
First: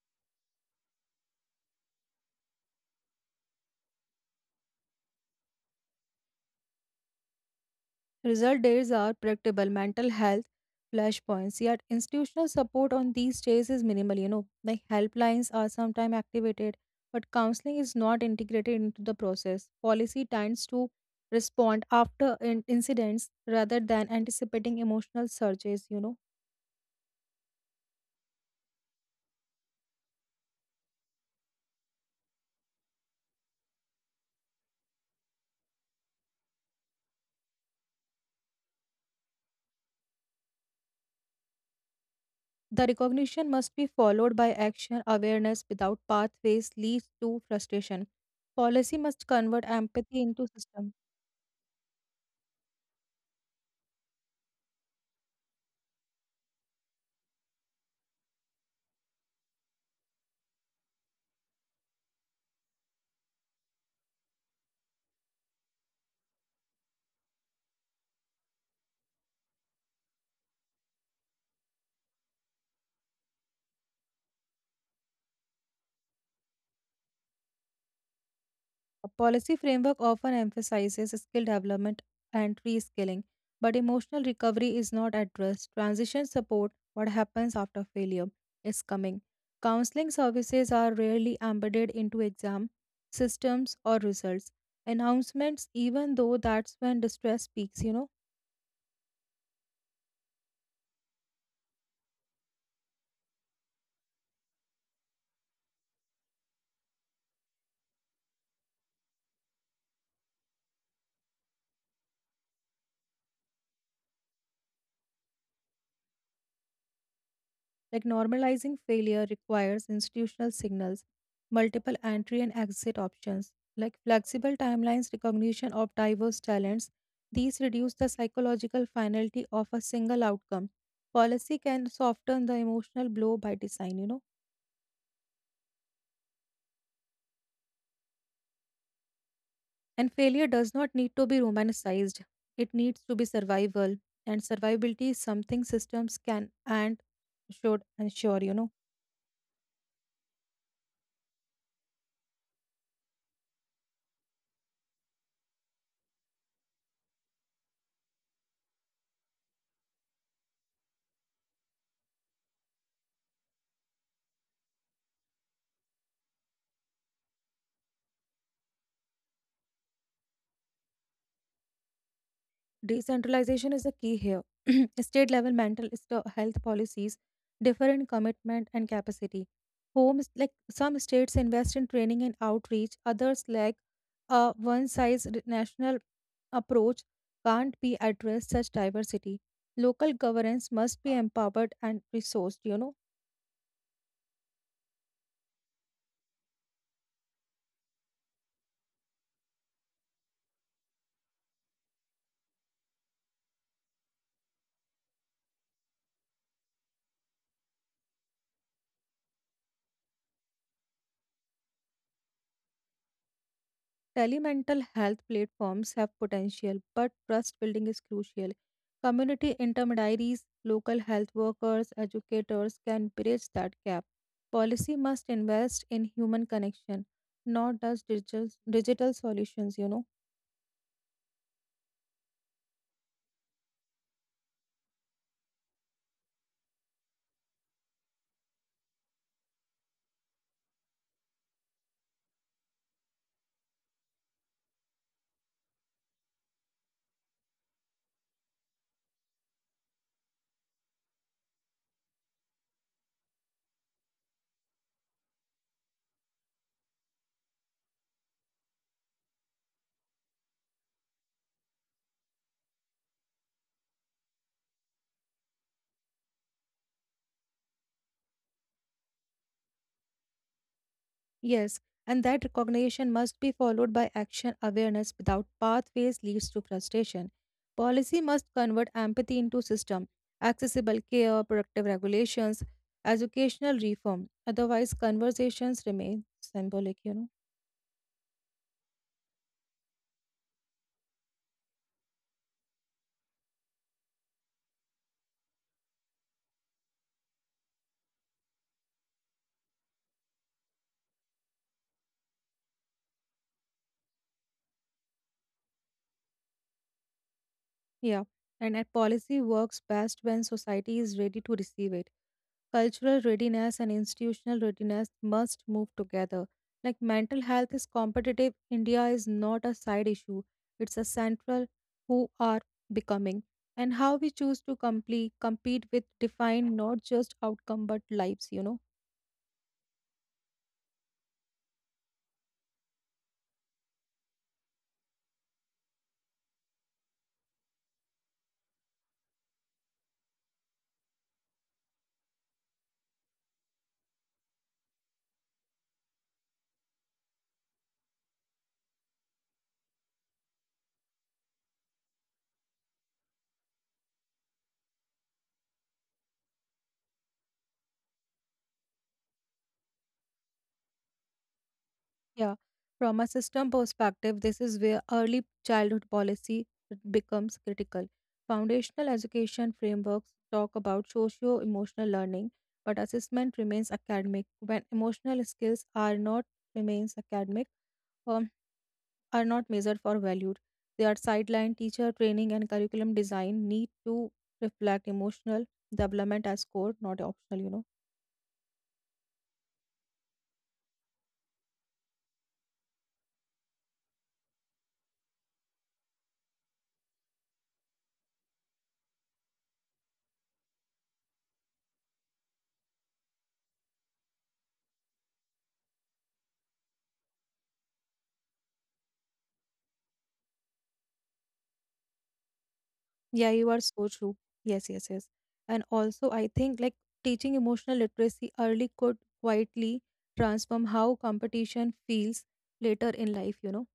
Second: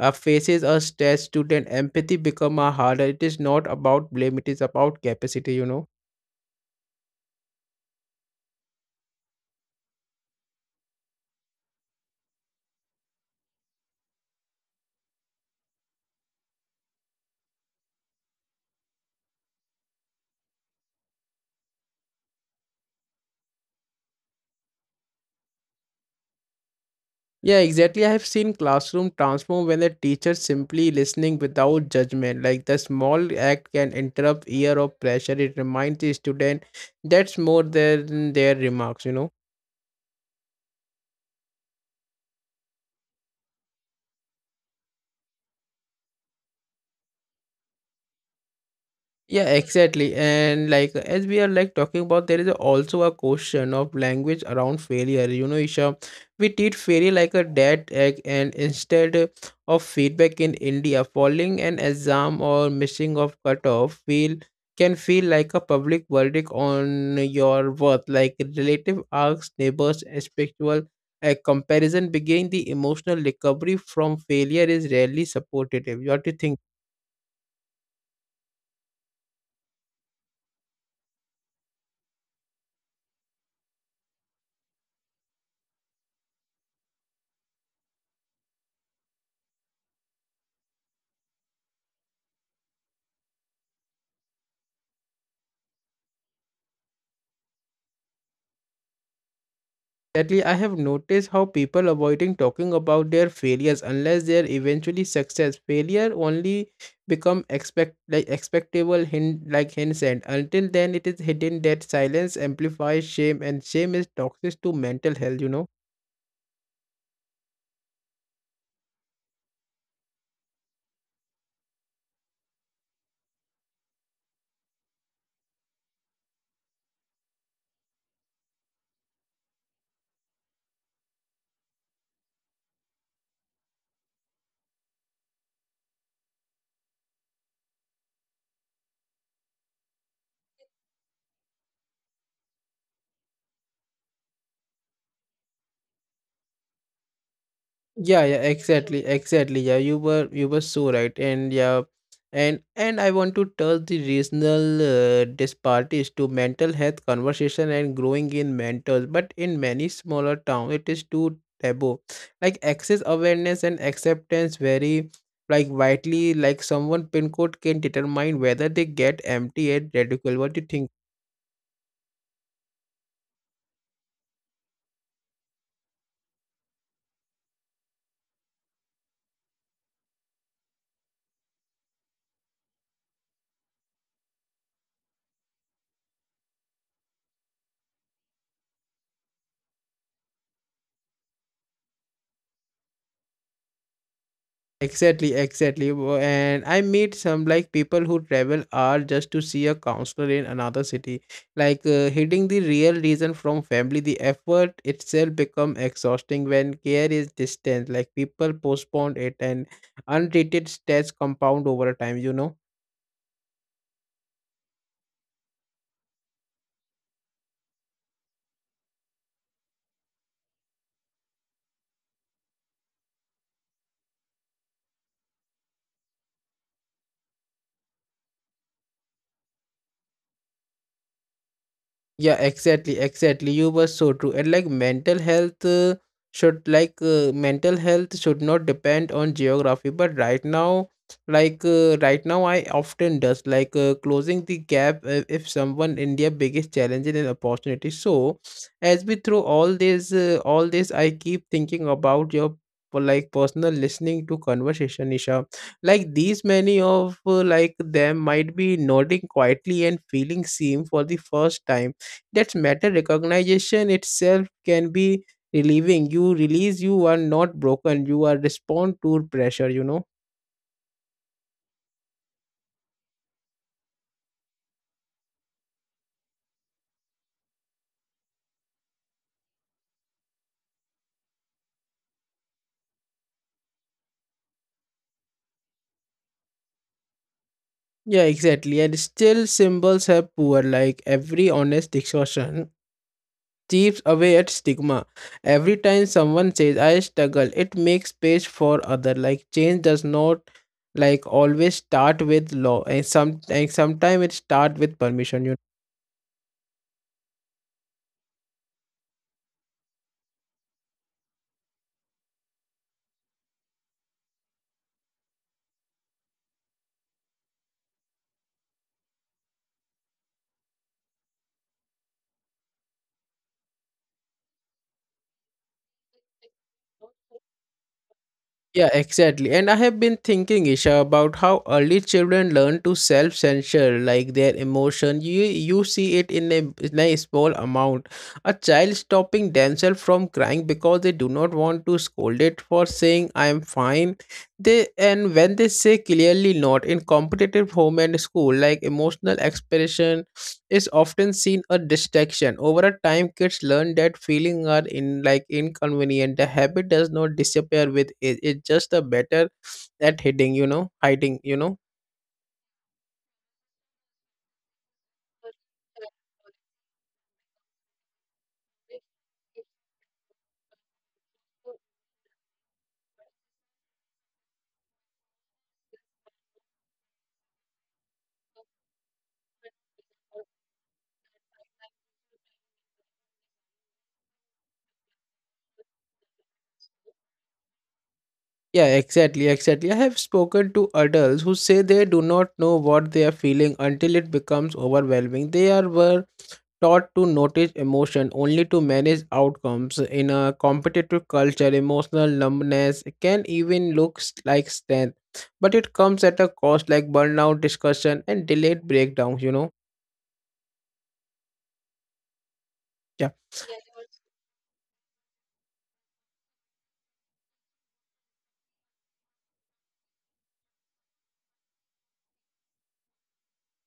uh, faces a stressed student, empathy become a harder. It is not about blame. It is about capacity. You know. Result days are predictable mental health flashpoints, yet institutional support on these days is minimal. Like helplines are sometimes activated, but counseling is not integrated into the process. Policy tends to respond after incidents rather than anticipating emotional surges. Yeah, exactly. I have seen classroom transform when the teacher simply listening without judgment. Like, the small act can interrupt year of pressure. It reminds the student that's more than their remarks. The recognition must be followed by action. Awareness without pathways leads to frustration. Policy must Yeah, convert exactly. empathy into And like system. as we are like talking about, there is also a question of language around failure. You know, Isha, we treat failure like a dead egg, and instead of feedback in India, falling an exam or missing of cutoff feel can feel like a public verdict on your worth. Like relative arcs, neighbors, and spiritual a comparison begin the emotional recovery from failure is rarely supportive. What do you think? A policy framework often emphasizes skill development and reskilling, but emotional recovery is not addressed. Transition support, what happens after failure, is coming. Counseling services are rarely embedded into exam systems or results. Announcements, even though that's when distress peaks. Sadly, I have noticed how people avoiding talking about their failures unless they are eventually success. Failure only become expectable hint like hindsight. Until then, it is hidden. That silence amplifies shame, and shame is toxic to mental health. You know. Like normalizing failure requires institutional signals, multiple entry and exit options, like flexible timelines, recognition of diverse talents. These reduce the psychological finality of a single outcome. Policy can soften the emotional blow by design. And failure does not need to be romanticized, it needs to be survival. And survivability is something systems can and should Yeah, ensure, yeah, you know. exactly, exactly. Yeah, you were so right, and yeah, and I want to touch the regional disparities to mental health conversation and growing in mentors. But in many smaller towns, it is too taboo. Like access awareness and acceptance vary like widely. Like someone pin code can determine whether they get empty at radical. What do you think? Decentralization is the key here. State level health policies, different commitment and capacity. Homes like some states invest in training and outreach, others lack a one size national approach can't be addressed such diversity. Local governance must be empowered and resourced. Exactly, exactly. And I meet some like people who travel are just to see a counselor in another city. Hiding the real reason from family, the effort itself become exhausting when care is distant. Like people postpone it and untreated stress compound over time, you know. Telemental health platforms have potential, but trust building is crucial. Community intermediaries, local health workers, educators can bridge that gap. Policy must invest in human connection, not just digital solutions, you know. Yeah, exactly, exactly. You were so true. And like mental health should like mental health should not depend on geography. But right now, right now, I often does closing the gap if someone India biggest challenge and opportunity. So as we through all this, I keep thinking about your personal listening to conversation, Nisha. Like these many of them might be nodding quietly and feeling seen for the first time. That's matter. Recognition itself can be relieving. You release you are not broken. You are respond to pressure. You know. Yes, and that recognition must be followed by action awareness without pathways leads to frustration. Policy must convert empathy into system, accessible care, productive regulations, educational reform. Otherwise, conversations remain symbolic. Yeah, exactly. And still symbols have poor. Like, every honest discussion chips away at stigma. Every time someone says I struggle, it makes space for other. Like, change does not like always start with law, and sometimes it start with permission. You know. Yeah, and that policy works best when society is ready to receive it. Cultural readiness and institutional readiness must move together. Like mental health is competitive, India is not a side issue, it's a central who are becoming. And how we choose to complete, compete with define not just outcome but lives. Yeah, exactly. And I have been thinking, Isha, about how early children learn to self-censor, like their emotion. You see it in in a small amount. A child stopping themselves from crying because they do not want to scold it for saying I am fine. They, and when they say clearly not in competitive home and school, like emotional expression is often seen a distraction. Over a time, kids learn that feelings are in like inconvenient. The habit does not disappear with it. It's just a better at hiding, you know, hiding. Yeah, from a system perspective, this is where early childhood policy becomes critical. Foundational education frameworks talk about socio emotional learning, but assessment remains academic. When emotional skills are not remains academic, um, are not measured for valued. They are sidelined. Teacher training and curriculum design need to reflect emotional development as core, not optional. Yeah, exactly, exactly. I have spoken to adults who say they do not know what they are feeling until it becomes overwhelming. They are were taught to notice emotion only to manage outcomes. In a competitive culture, emotional numbness can even look strength, but it comes at a cost, like burnout, discussion, and delayed breakdowns, you know. Yeah. Yeah, you are so true. Yes, yes, yes. And also, I think like teaching emotional literacy early could quietly transform how competition feels later in life.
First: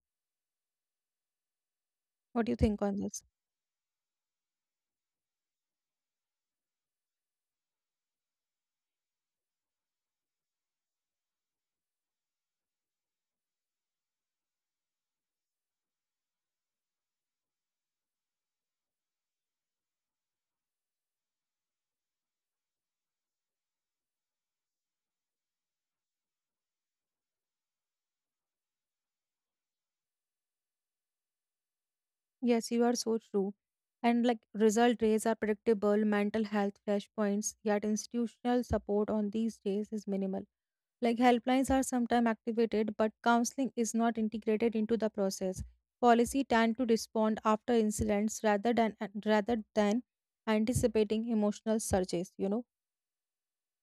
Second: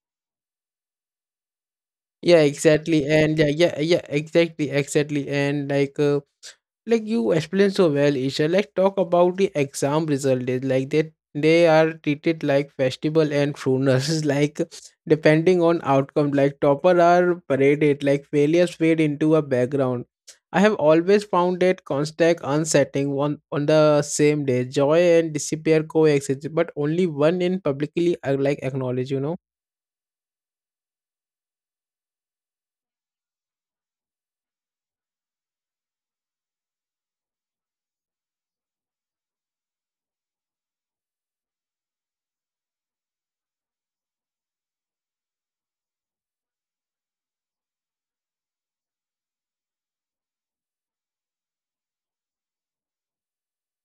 Yeah, What do you think on exactly. this? And yeah, yeah, yeah, exactly, exactly. And like you explained so well, Isha, let's talk about the exam result days. Like, they are treated like festival and crooners like depending on outcome. Like topper are paraded, like failures fade into a background. I have always found that constant unsettling. On the same day joy and disappear coexist, but only one in publicly like acknowledge. You know. Yes, you are so true. And like result rates are predictable, mental health flashpoints, yet institutional support on these days is minimal. Like helplines are sometimes activated, but counseling is not integrated into the process. Policy tend to respond after incidents rather than anticipating emotional surges. You know,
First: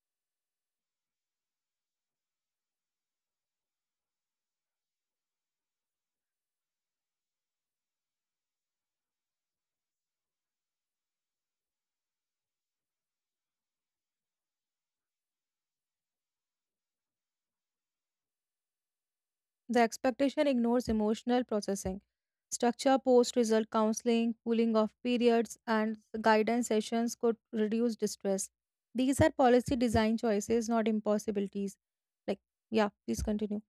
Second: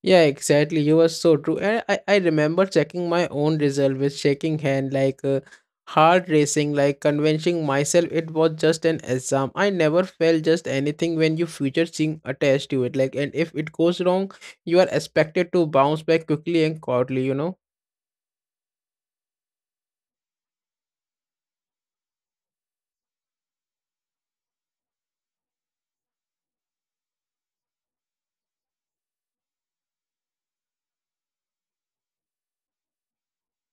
Yeah, exactly. You were so true. And I remember checking my own result with shaking hand, hard racing, like convincing myself it was just an exam. I never felt just anything when you future seem attached to it. Like, and if it goes wrong, you are expected to bounce back quickly and quietly, you know? the expectation ignores emotional processing. Structure post-result counseling, cooling off periods, and guidance sessions could reduce distress. These are policy design choices, not impossibilities. Like, yeah, please continue.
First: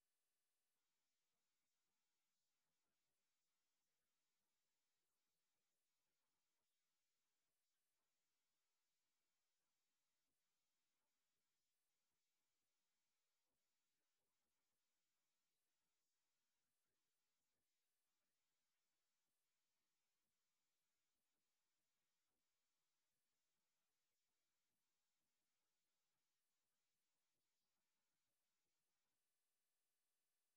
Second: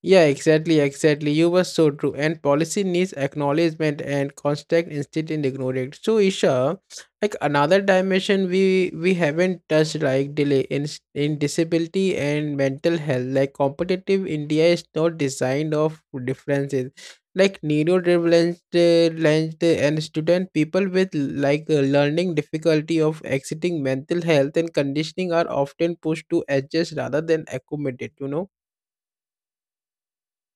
Yeah, exactly, exactly. You were so true. And policy needs acknowledgement and constant instead in ignored. So Isha, like another dimension we haven't touched, like delay in in disability and mental health. Like competitive India is not designed of differences. Like neurodivergent lent- and student people with learning difficulty of exiting mental health and conditioning are often pushed to adjust rather than accommodate. You know.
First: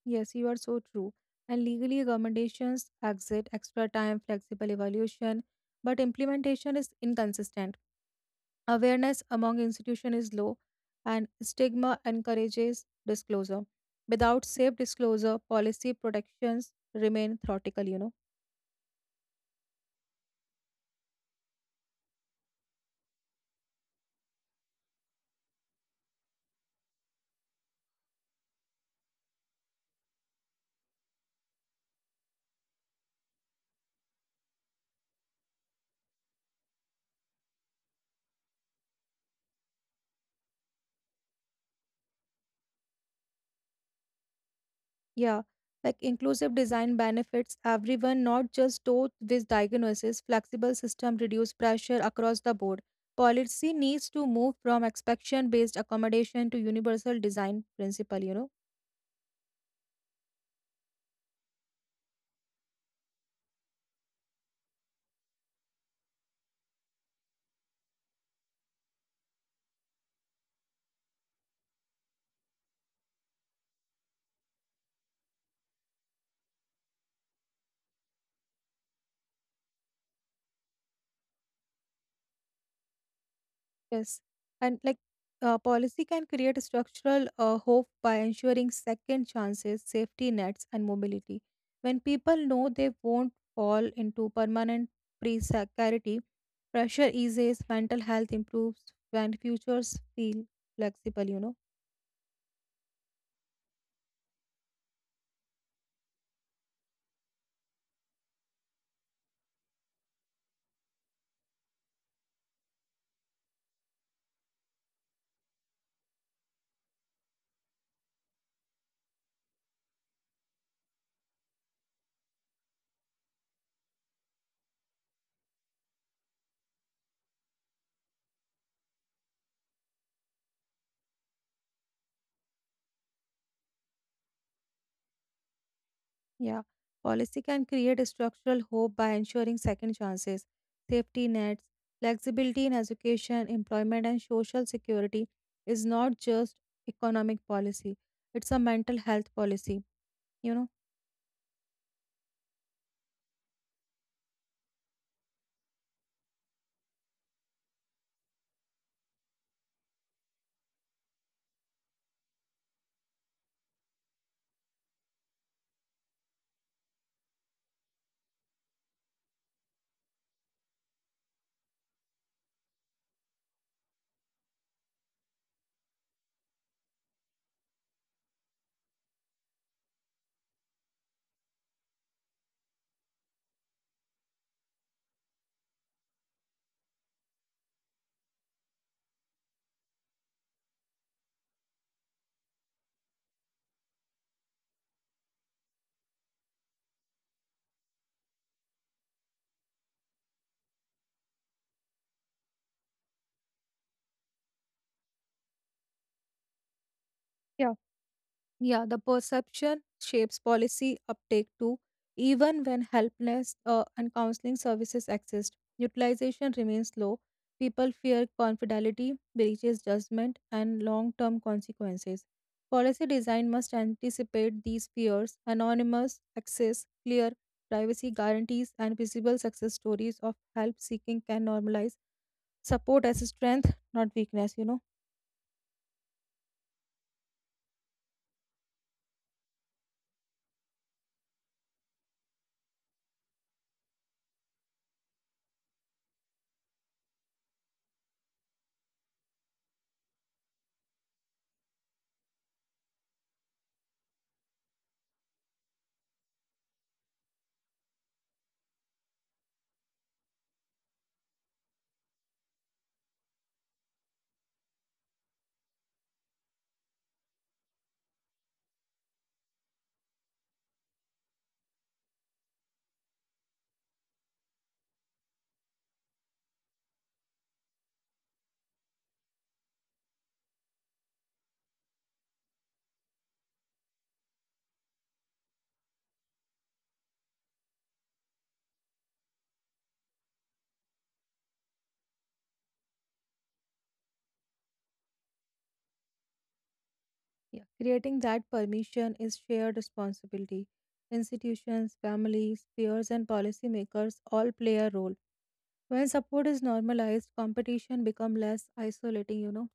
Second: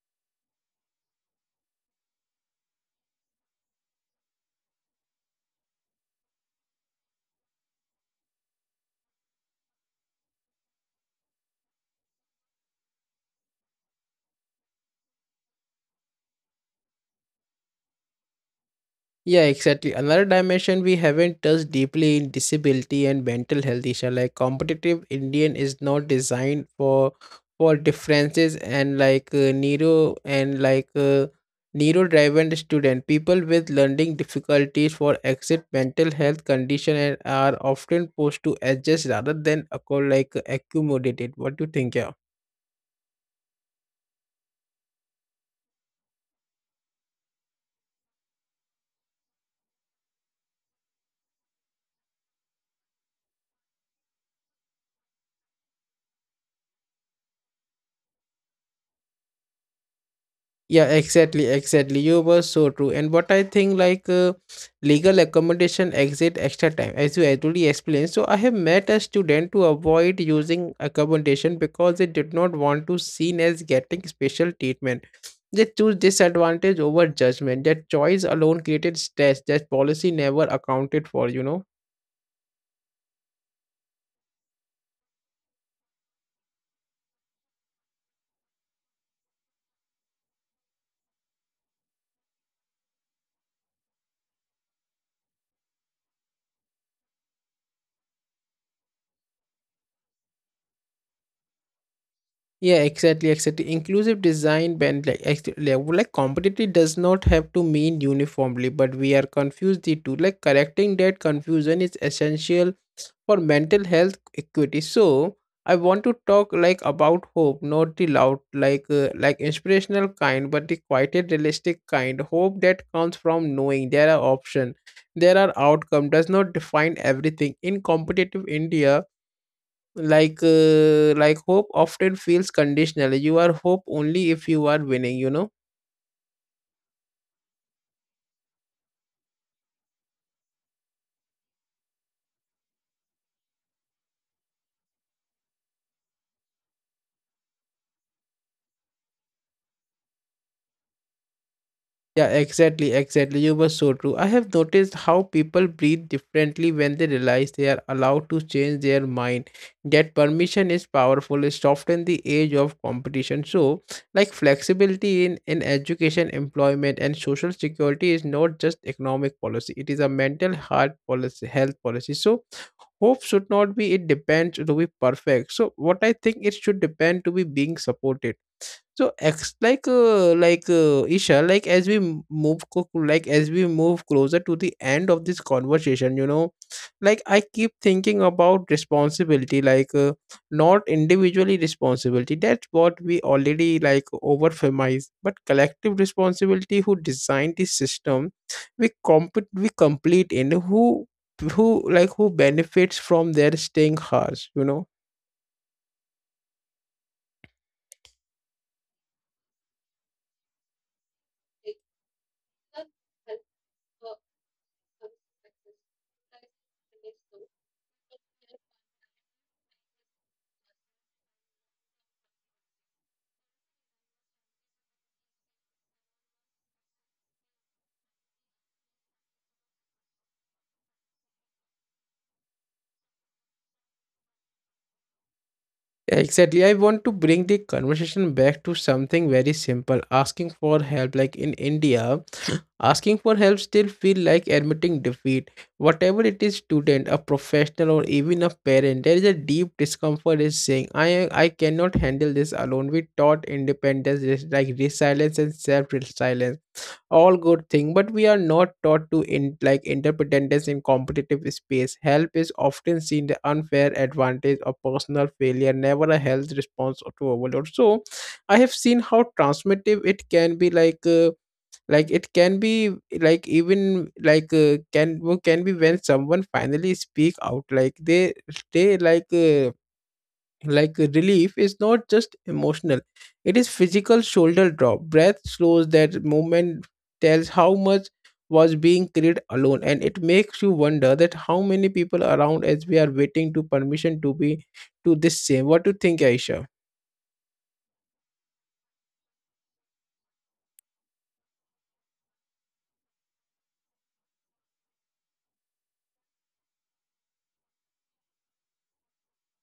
Yes, you are so true. And legally, accommodations, exit, extra time, flexible evaluation, but implementation is inconsistent. Awareness among institutions is low, and stigma encourages disclosure. Without safe disclosure, policy protections remain theoretical. Yeah, exactly. Another dimension we haven't touched deeply in disability and mental health issue. Like competitive Indian is not designed for differences and like neuro driven student. People with learning difficulties for exit mental health condition and are often pushed to adjust rather than accommodated. What do you think? Yeah. Yeah, like inclusive design benefits everyone, not just those with diagnosis. Flexible system reduce pressure across the board. Policy needs to move from expectation based accommodation to universal design principle. Yeah, exactly, exactly. You were so true. And what I think, legal accommodation exit extra time, as you already explained. So I have met a student to avoid using accommodation because they did not want to seen as getting special treatment. They choose disadvantage over judgment. That choice alone created stress that policy never accounted for. You know. Yes. And policy can create structural hope by ensuring second chances, safety nets, and mobility. When people know they won't fall into permanent precarity, pressure eases, mental health improves, and futures feel flexible. Yeah, exactly, exactly. Inclusive design band like, competitively does not have to mean uniformly, but we are confused the two. Like correcting that confusion is essential for mental health equity. So I want to talk like about hope, not the loud like inspirational kind, but the quieted realistic kind. Hope that comes from knowing there are options, there are outcome does not define everything in competitive India. Like, like hope often feels conditional. You are hope only if you are winning. You know. Yeah, policy can create a structural hope by ensuring second chances, safety nets, flexibility in education, employment, and social security is not just economic policy, it's a mental health policy, you know? Yeah, exactly, exactly. You were so true. I have noticed how people breathe differently when they realize they are allowed to change their mind. That permission is powerful. It softens the age of competition. So like flexibility in education, employment, and social security is not just economic policy. It is a mental heart policy, health policy. So hope should not be it depends to be perfect. So what I think, it should depend to be being supported. So ex like Isha, like as we m- move co- like as we move closer to the end of this conversation, you know, like I keep thinking about responsibility, not individually responsibility. That's what we already like overfemize, but collective responsibility. Who designed the system? We complete in who who benefits from their staying harsh, you know. Yeah, the perception shapes policy uptake too, even when helpless and counseling services exist. Utilization remains low. People fear confidentiality breaches judgment, and long term consequences. Policy design must anticipate these fears. Anonymous access, clear privacy guarantees, and visible success stories of help seeking can normalize support as a strength, not weakness. Yeah, exactly. I want to bring the conversation back to something very simple: asking for help. Like in India, asking for help still feel like admitting defeat. Whatever it is, student, a professional, or even a parent, there is a deep discomfort in saying, I cannot handle this alone. We taught independence, like resilience and self-reliance, all good thing, but we are not taught to in like interdependence. In competitive space, help is often seen the unfair advantage of personal failure, never a health response to overload. So I have seen how transformative it can be, like it can be like even like can be when someone finally speak out, like they like relief is not just emotional, it is physical. Shoulder drop, breath slows, that movement tells how much was being carried alone. And it makes you wonder that how many people around as we are waiting to permission to be to this same. What do you think, Aisha? Yeah, creating that permission is shared responsibility. Institutions, families, peers, and policymakers all play a role. When support is normalized, competition becomes less isolating.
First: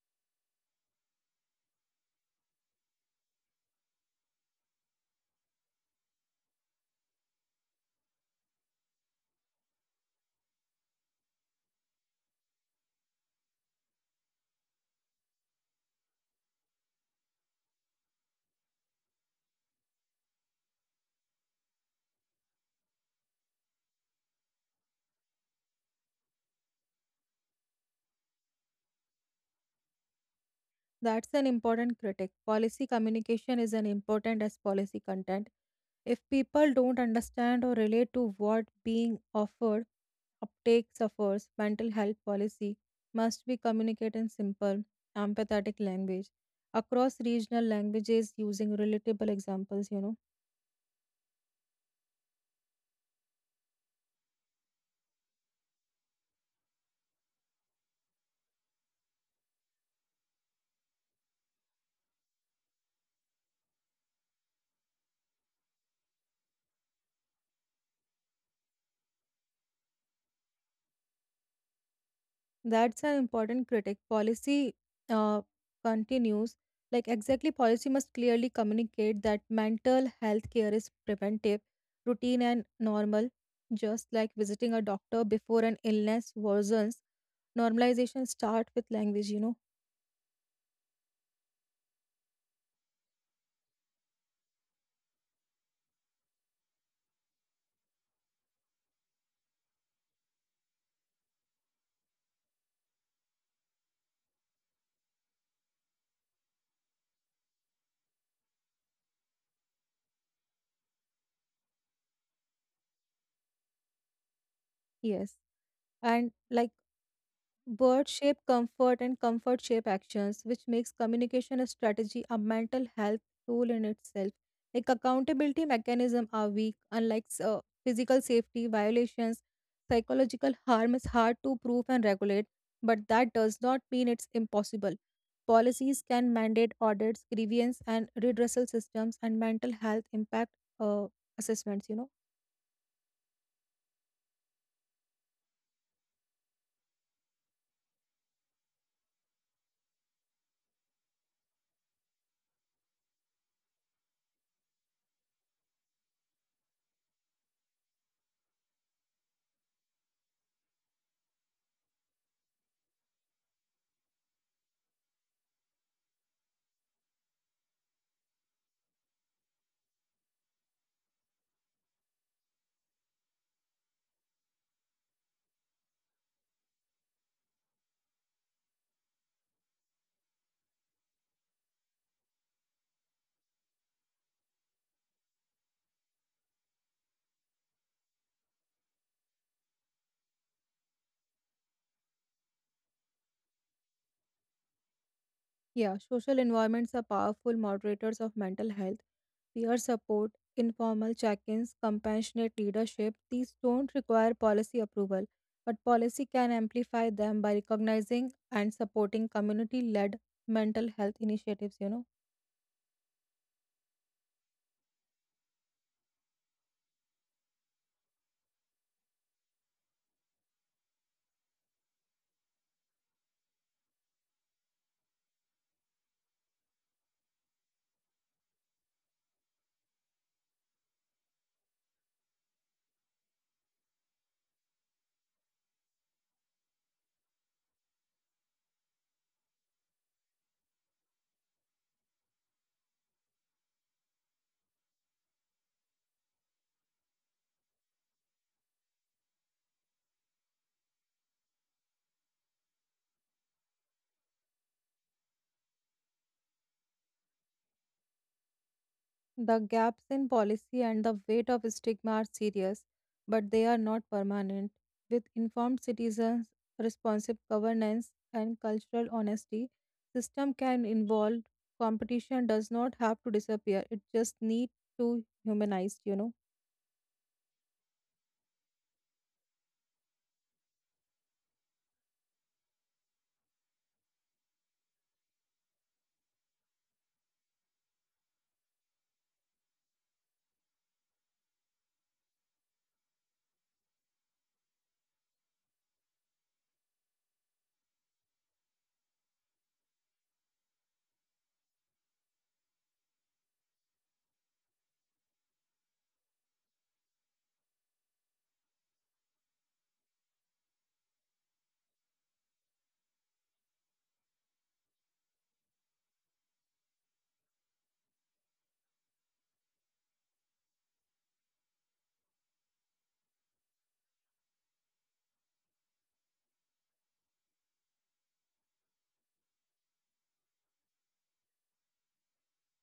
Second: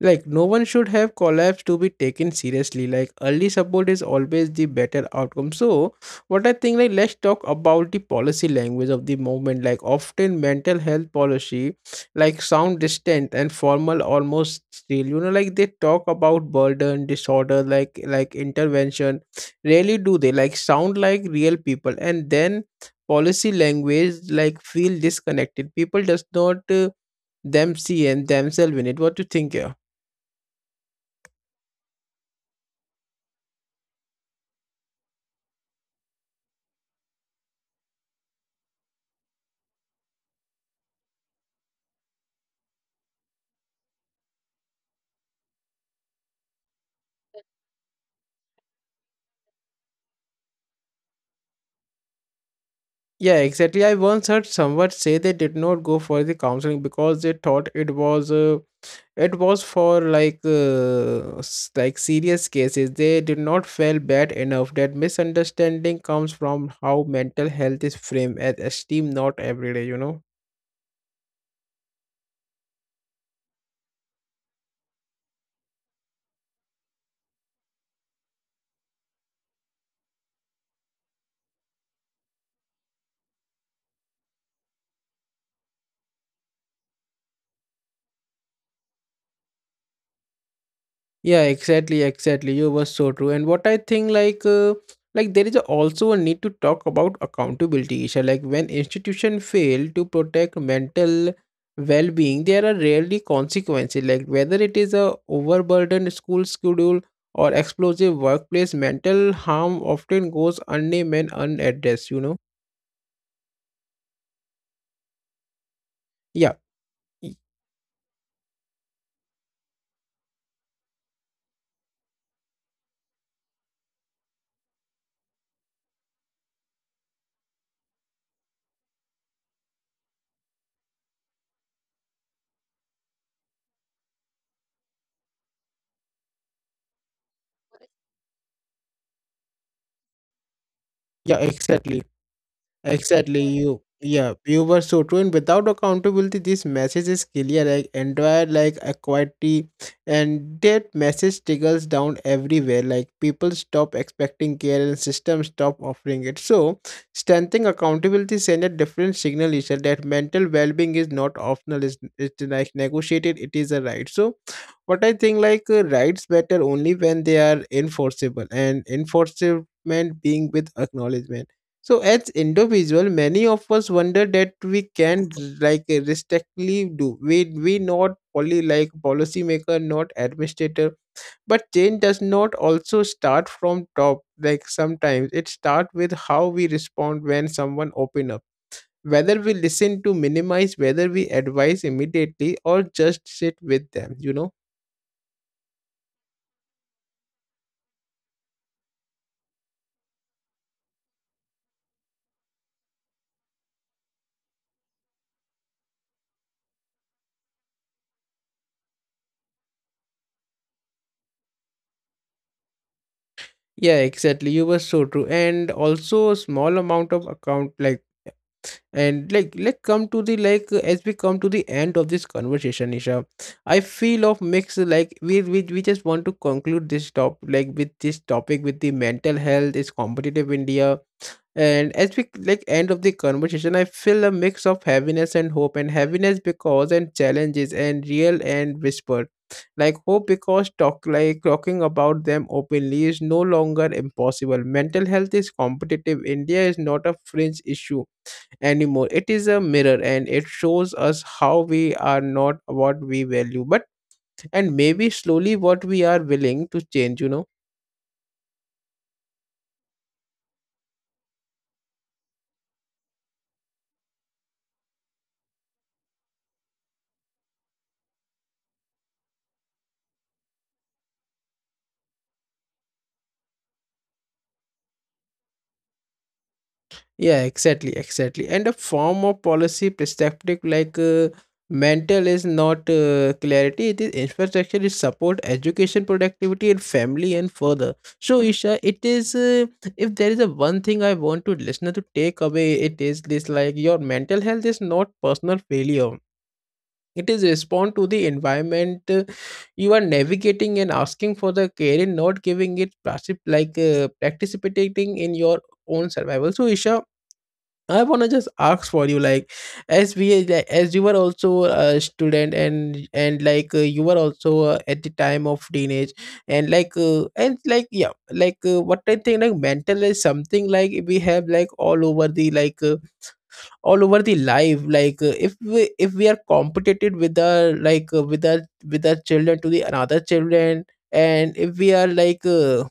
Like no one should have collapsed to be taken seriously. Like early support is always the better outcome. So what I think, like let's talk about the policy language of the movement. Like often mental health policy like sound distant and formal almost still. You know, like they talk about burden, disorder, like intervention. Rarely do they like sound like real people, and then policy language like feel disconnected. People does not them see and themselves in it. What do you think? That's an important critic. Policy communication is an important as policy content. If people don't understand or relate to what being offered, uptake suffers. Mental health policy must be communicated in simple, empathetic language across regional languages using relatable examples. Yeah, exactly. I once heard someone say they did not go for the counseling because they thought it was for like serious cases. They did not feel bad enough. That misunderstanding comes from how mental health is framed as esteem, not every day. You know. That's an important critic. Policy uh, continues like exactly policy must clearly communicate that mental health care is preventive, routine and normal, just like visiting a doctor before an illness worsens. Normalization start with language. Yeah, exactly. You were so true. And what I think, like there is also a need to talk about accountability, Isha. Like when institution fail to protect mental well-being, there are rarely consequences. Like whether it is a overburdened school schedule or explosive workplace, mental harm often goes unnamed and unaddressed. You know? Yes, and like Yeah, y- Bird shape comfort and comfort shape actions, which makes communication a strategy, a mental health tool in itself. Like accountability mechanism are weak, unlike physical safety violations. Psychological harm is hard to prove and regulate, but that does not mean it's impossible. Policies can mandate audits, grievance and redressal systems, and mental health impact uh, yeah, assessments. You exactly. know. Exactly, you were so true. And without accountability, this message is clear, like entire like equity, and that message trickles down everywhere. Like people stop expecting care, and systems stop offering it. So, strengthening accountability sends a different signal, is that mental well-being is not optional. It's like negotiated. It is a right. So, what I think, rights matter only when they are enforceable, and enforcement being with acknowledgement. So as individual, many of us wonder that we can like restrictively do. We not only like policymaker, not administrator. But change does not also start from top. Like sometimes it starts with how we respond when someone open up. Whether we listen to minimize, whether we advise immediately or just sit with them, you know. Yeah, social environments are powerful moderators of mental health. Peer support, informal check ins, compassionate leadership, these don't require policy approval, but policy can amplify them by recognizing and supporting community led mental health initiatives. Yeah, exactly. You were so true. And also a small amount of account like. And come to the like as we come to the end of this conversation, Isha, I feel of mix like we just want to conclude this top like with this topic with the mental health is competitive India. And as we like end of the conversation, I feel a mix of happiness and hope and happiness because and challenges and real and whispered. Like hope because talk like talking about them openly is no longer impossible. Mental health is competitive. India is not a fringe issue anymore. It is a mirror, and it shows us how we are not what we value, but and maybe slowly what we are willing to change, you know. The gaps in policy and the weight of stigma are serious, but they are not permanent. With informed citizens, responsive governance, and cultural honesty, system can evolve. Competition does not have to disappear. It just needs to humanized. Yeah, exactly. And a form of policy perspective mental is not clarity, it is infrastructure, is support, education, productivity, and family, and further. So, Isha, it is if there is a one thing I want to listener to take away, it is this, like your mental health is not personal failure. It is respond to the environment you are navigating, and asking for the care and not giving it plastic participating in your own survival. So Isha, I wanna just ask for you, like as we like, as you were also a student, and you were also at the time of teenage, and what I think, like mental is something like we have like all over the like. All over the life, like if we are competitive with our like with our children to the another children, and if we are like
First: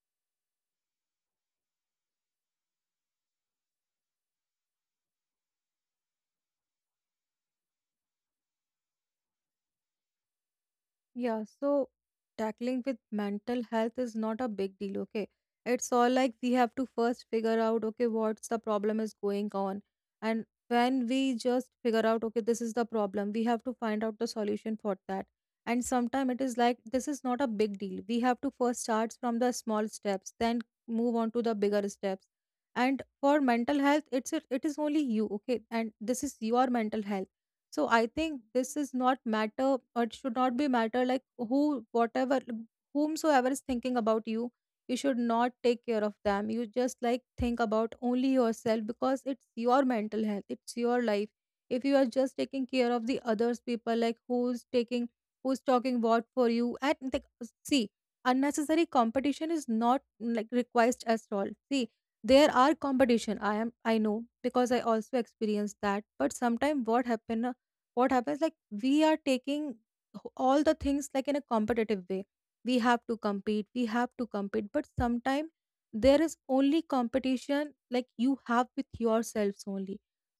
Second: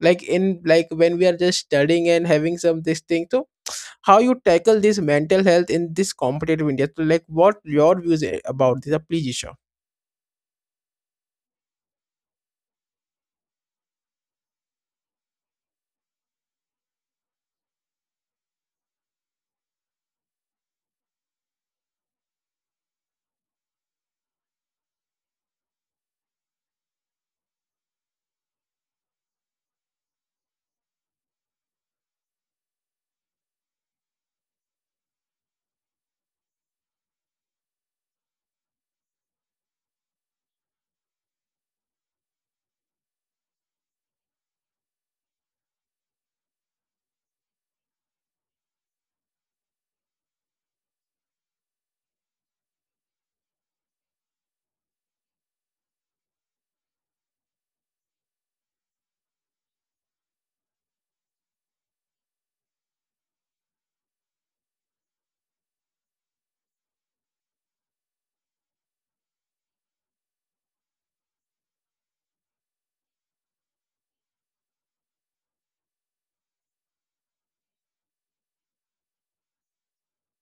like in like when we are just studying and having some this thing. So how you tackle this mental health in this competitive India? So like what your views are about this, please. Yeah, so tackling with mental health is not a big deal, okay? It's all like we have to first figure out, okay, what's the problem is going on. And when we just figure out, okay, this is the problem, we have to find out the solution for that. And sometimes it is like this is not a big deal. We have to first start from the small steps, then move on to the bigger steps. And for mental health, it's it is only you, okay? And this is your mental health, so I think this is not matter or it should not be matter like who whatever whomsoever is thinking about you, you should not take care of them. You just like think about only yourself because it's your mental health, it's your life. If you are just taking care of the others people like who's taking who's talking what for you and like, see, unnecessary competition is not like request at all. See, there are competition, I know because I also experienced that. But sometimes what happen, what happens like we are taking all the things like in a competitive way, we have to compete, but sometimes there is only competition like you have with yourselves only.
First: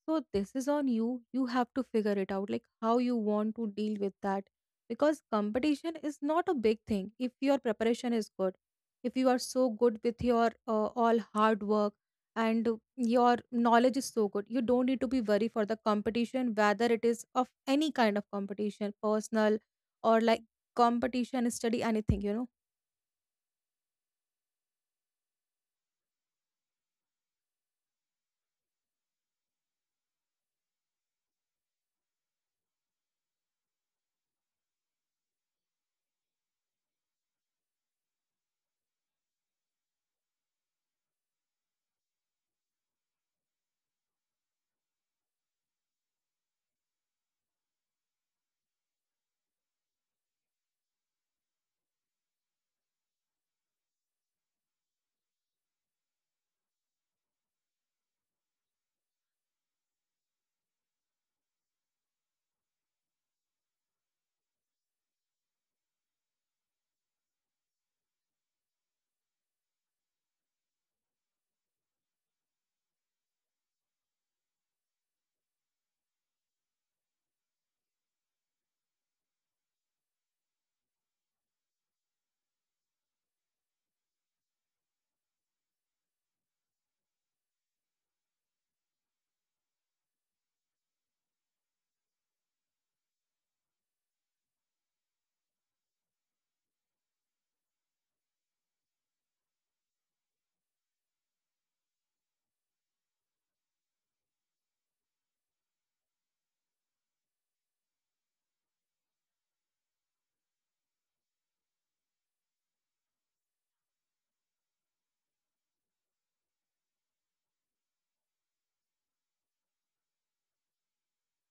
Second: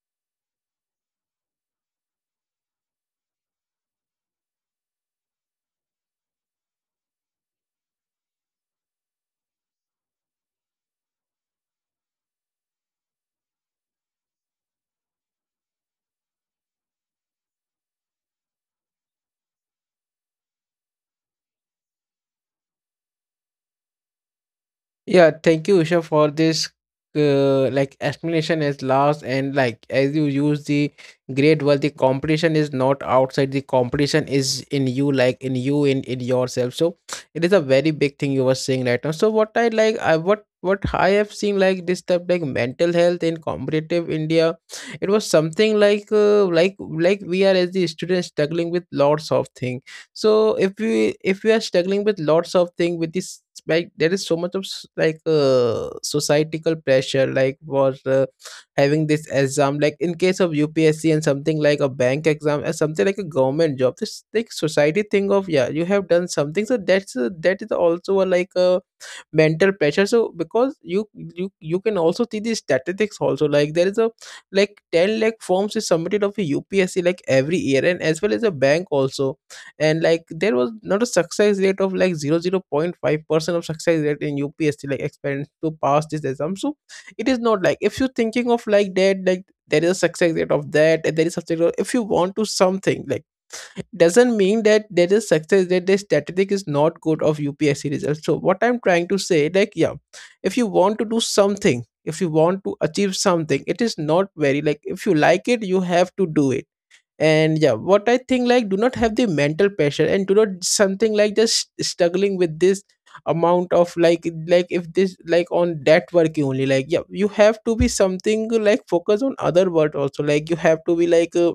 So this is on you. You have to figure it out like how you want to deal with that, because competition is not a big thing if your preparation is good, if you are so good with your all hard work and your knowledge is so good, you don't need to be worried for the competition, whether it is of any kind of competition, personal or like competition, study, anything, you know. Yeah, thank you, Usha, for this like explanation as last, and like as you use the great word, the competition is not outside, the competition is in you, like in you, in yourself. So it is a very big thing you were saying right now. So what I have seen like this type like mental health in competitive India, it was something like we are as the students struggling with lots of things. So if we are struggling with lots of things with this, like there is so much of societal pressure like for having this exam, like in case of UPSC, and something like a bank exam or something like a government job, this like society thing of yeah you have done something, so that is also a like a mental pressure. So because you can also see the statistics also, like there is a like 10 lakh forms is submitted of a UPSC, like every year, and as well as a bank also. And like there was not a success rate of like 0.0 5% of success rate in UPSC like experience to pass this exam. So it is not like if you're thinking of like that, like there is a success rate of that, and there is success rate if you want to something like doesn't mean that there is success that the statistic is not good of UPSC results. So what I'm trying to say, like yeah, if you want to do something, if you want to achieve something, it is not very like if you like it you have to do it. And yeah, what I think, like do not have the mental pressure, and do not something like just struggling with this amount of like if this like on that work only, like yeah, you have to be something like focus on other work also. Like you have to be like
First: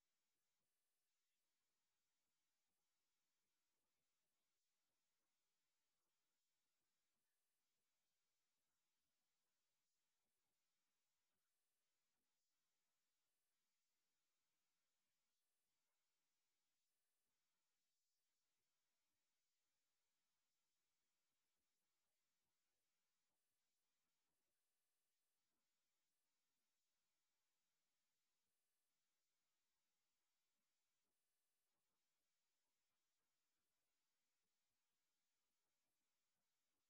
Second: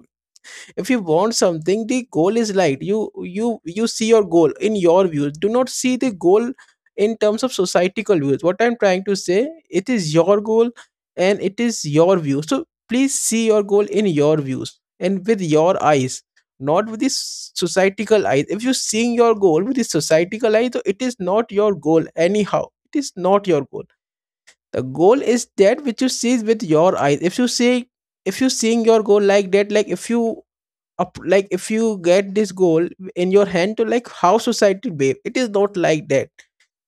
if you want something, the goal is light. You see your goal in your views, do not see the goal in terms of societal views. What I'm trying to say, it is your goal, and it is your view. So please see your goal in your views and with your eyes, not with the societal eyes. If you're seeing your goal with the societal eyes, so it is not your goal anyhow. It is not your goal. The goal is that which you see with your eyes. If you see, if you seeing your goal like that, like if you up like if you get this goal in your hand to like how society babe, it is not like that.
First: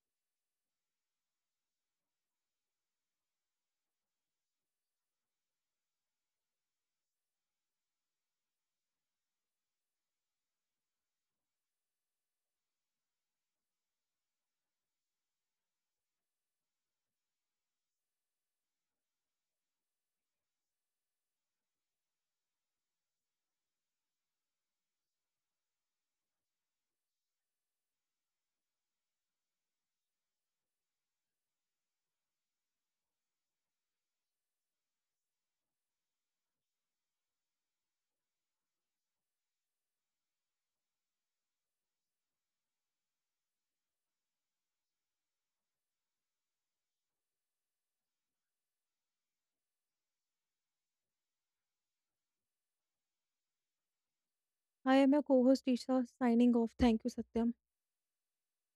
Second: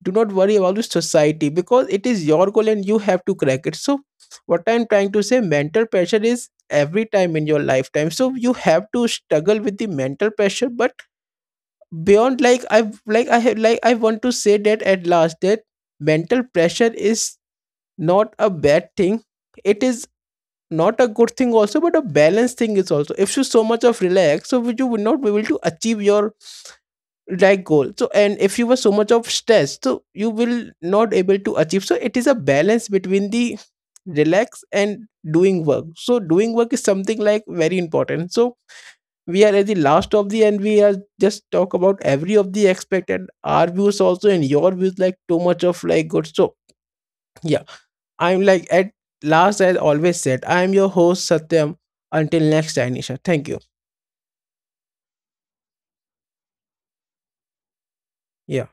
Do not worry about the society because it is your goal and you have to crack it. So what I'm trying to say, mental pressure is every time in your lifetime, so you have to struggle with the mental pressure. But beyond like I have like I want to say that at last, that mental pressure is not a bad thing. It is not a good thing also, but a balanced thing is also. If you so much of relax, so you will not be able to achieve your like goal. So and if you were so much of stress, so you will not able to achieve. So it is a balance between the relax and doing work. So doing work is something like very important. So we are at the last of the, and we are just talk about every of the expected our views also, and your views like too much of like good. So yeah, I'm like at last, as always said, I'm your host Satyam. Until next time, Nisha. Thank you. I am your co host, Isha, signing off. Thank you, Satyam. Yeah.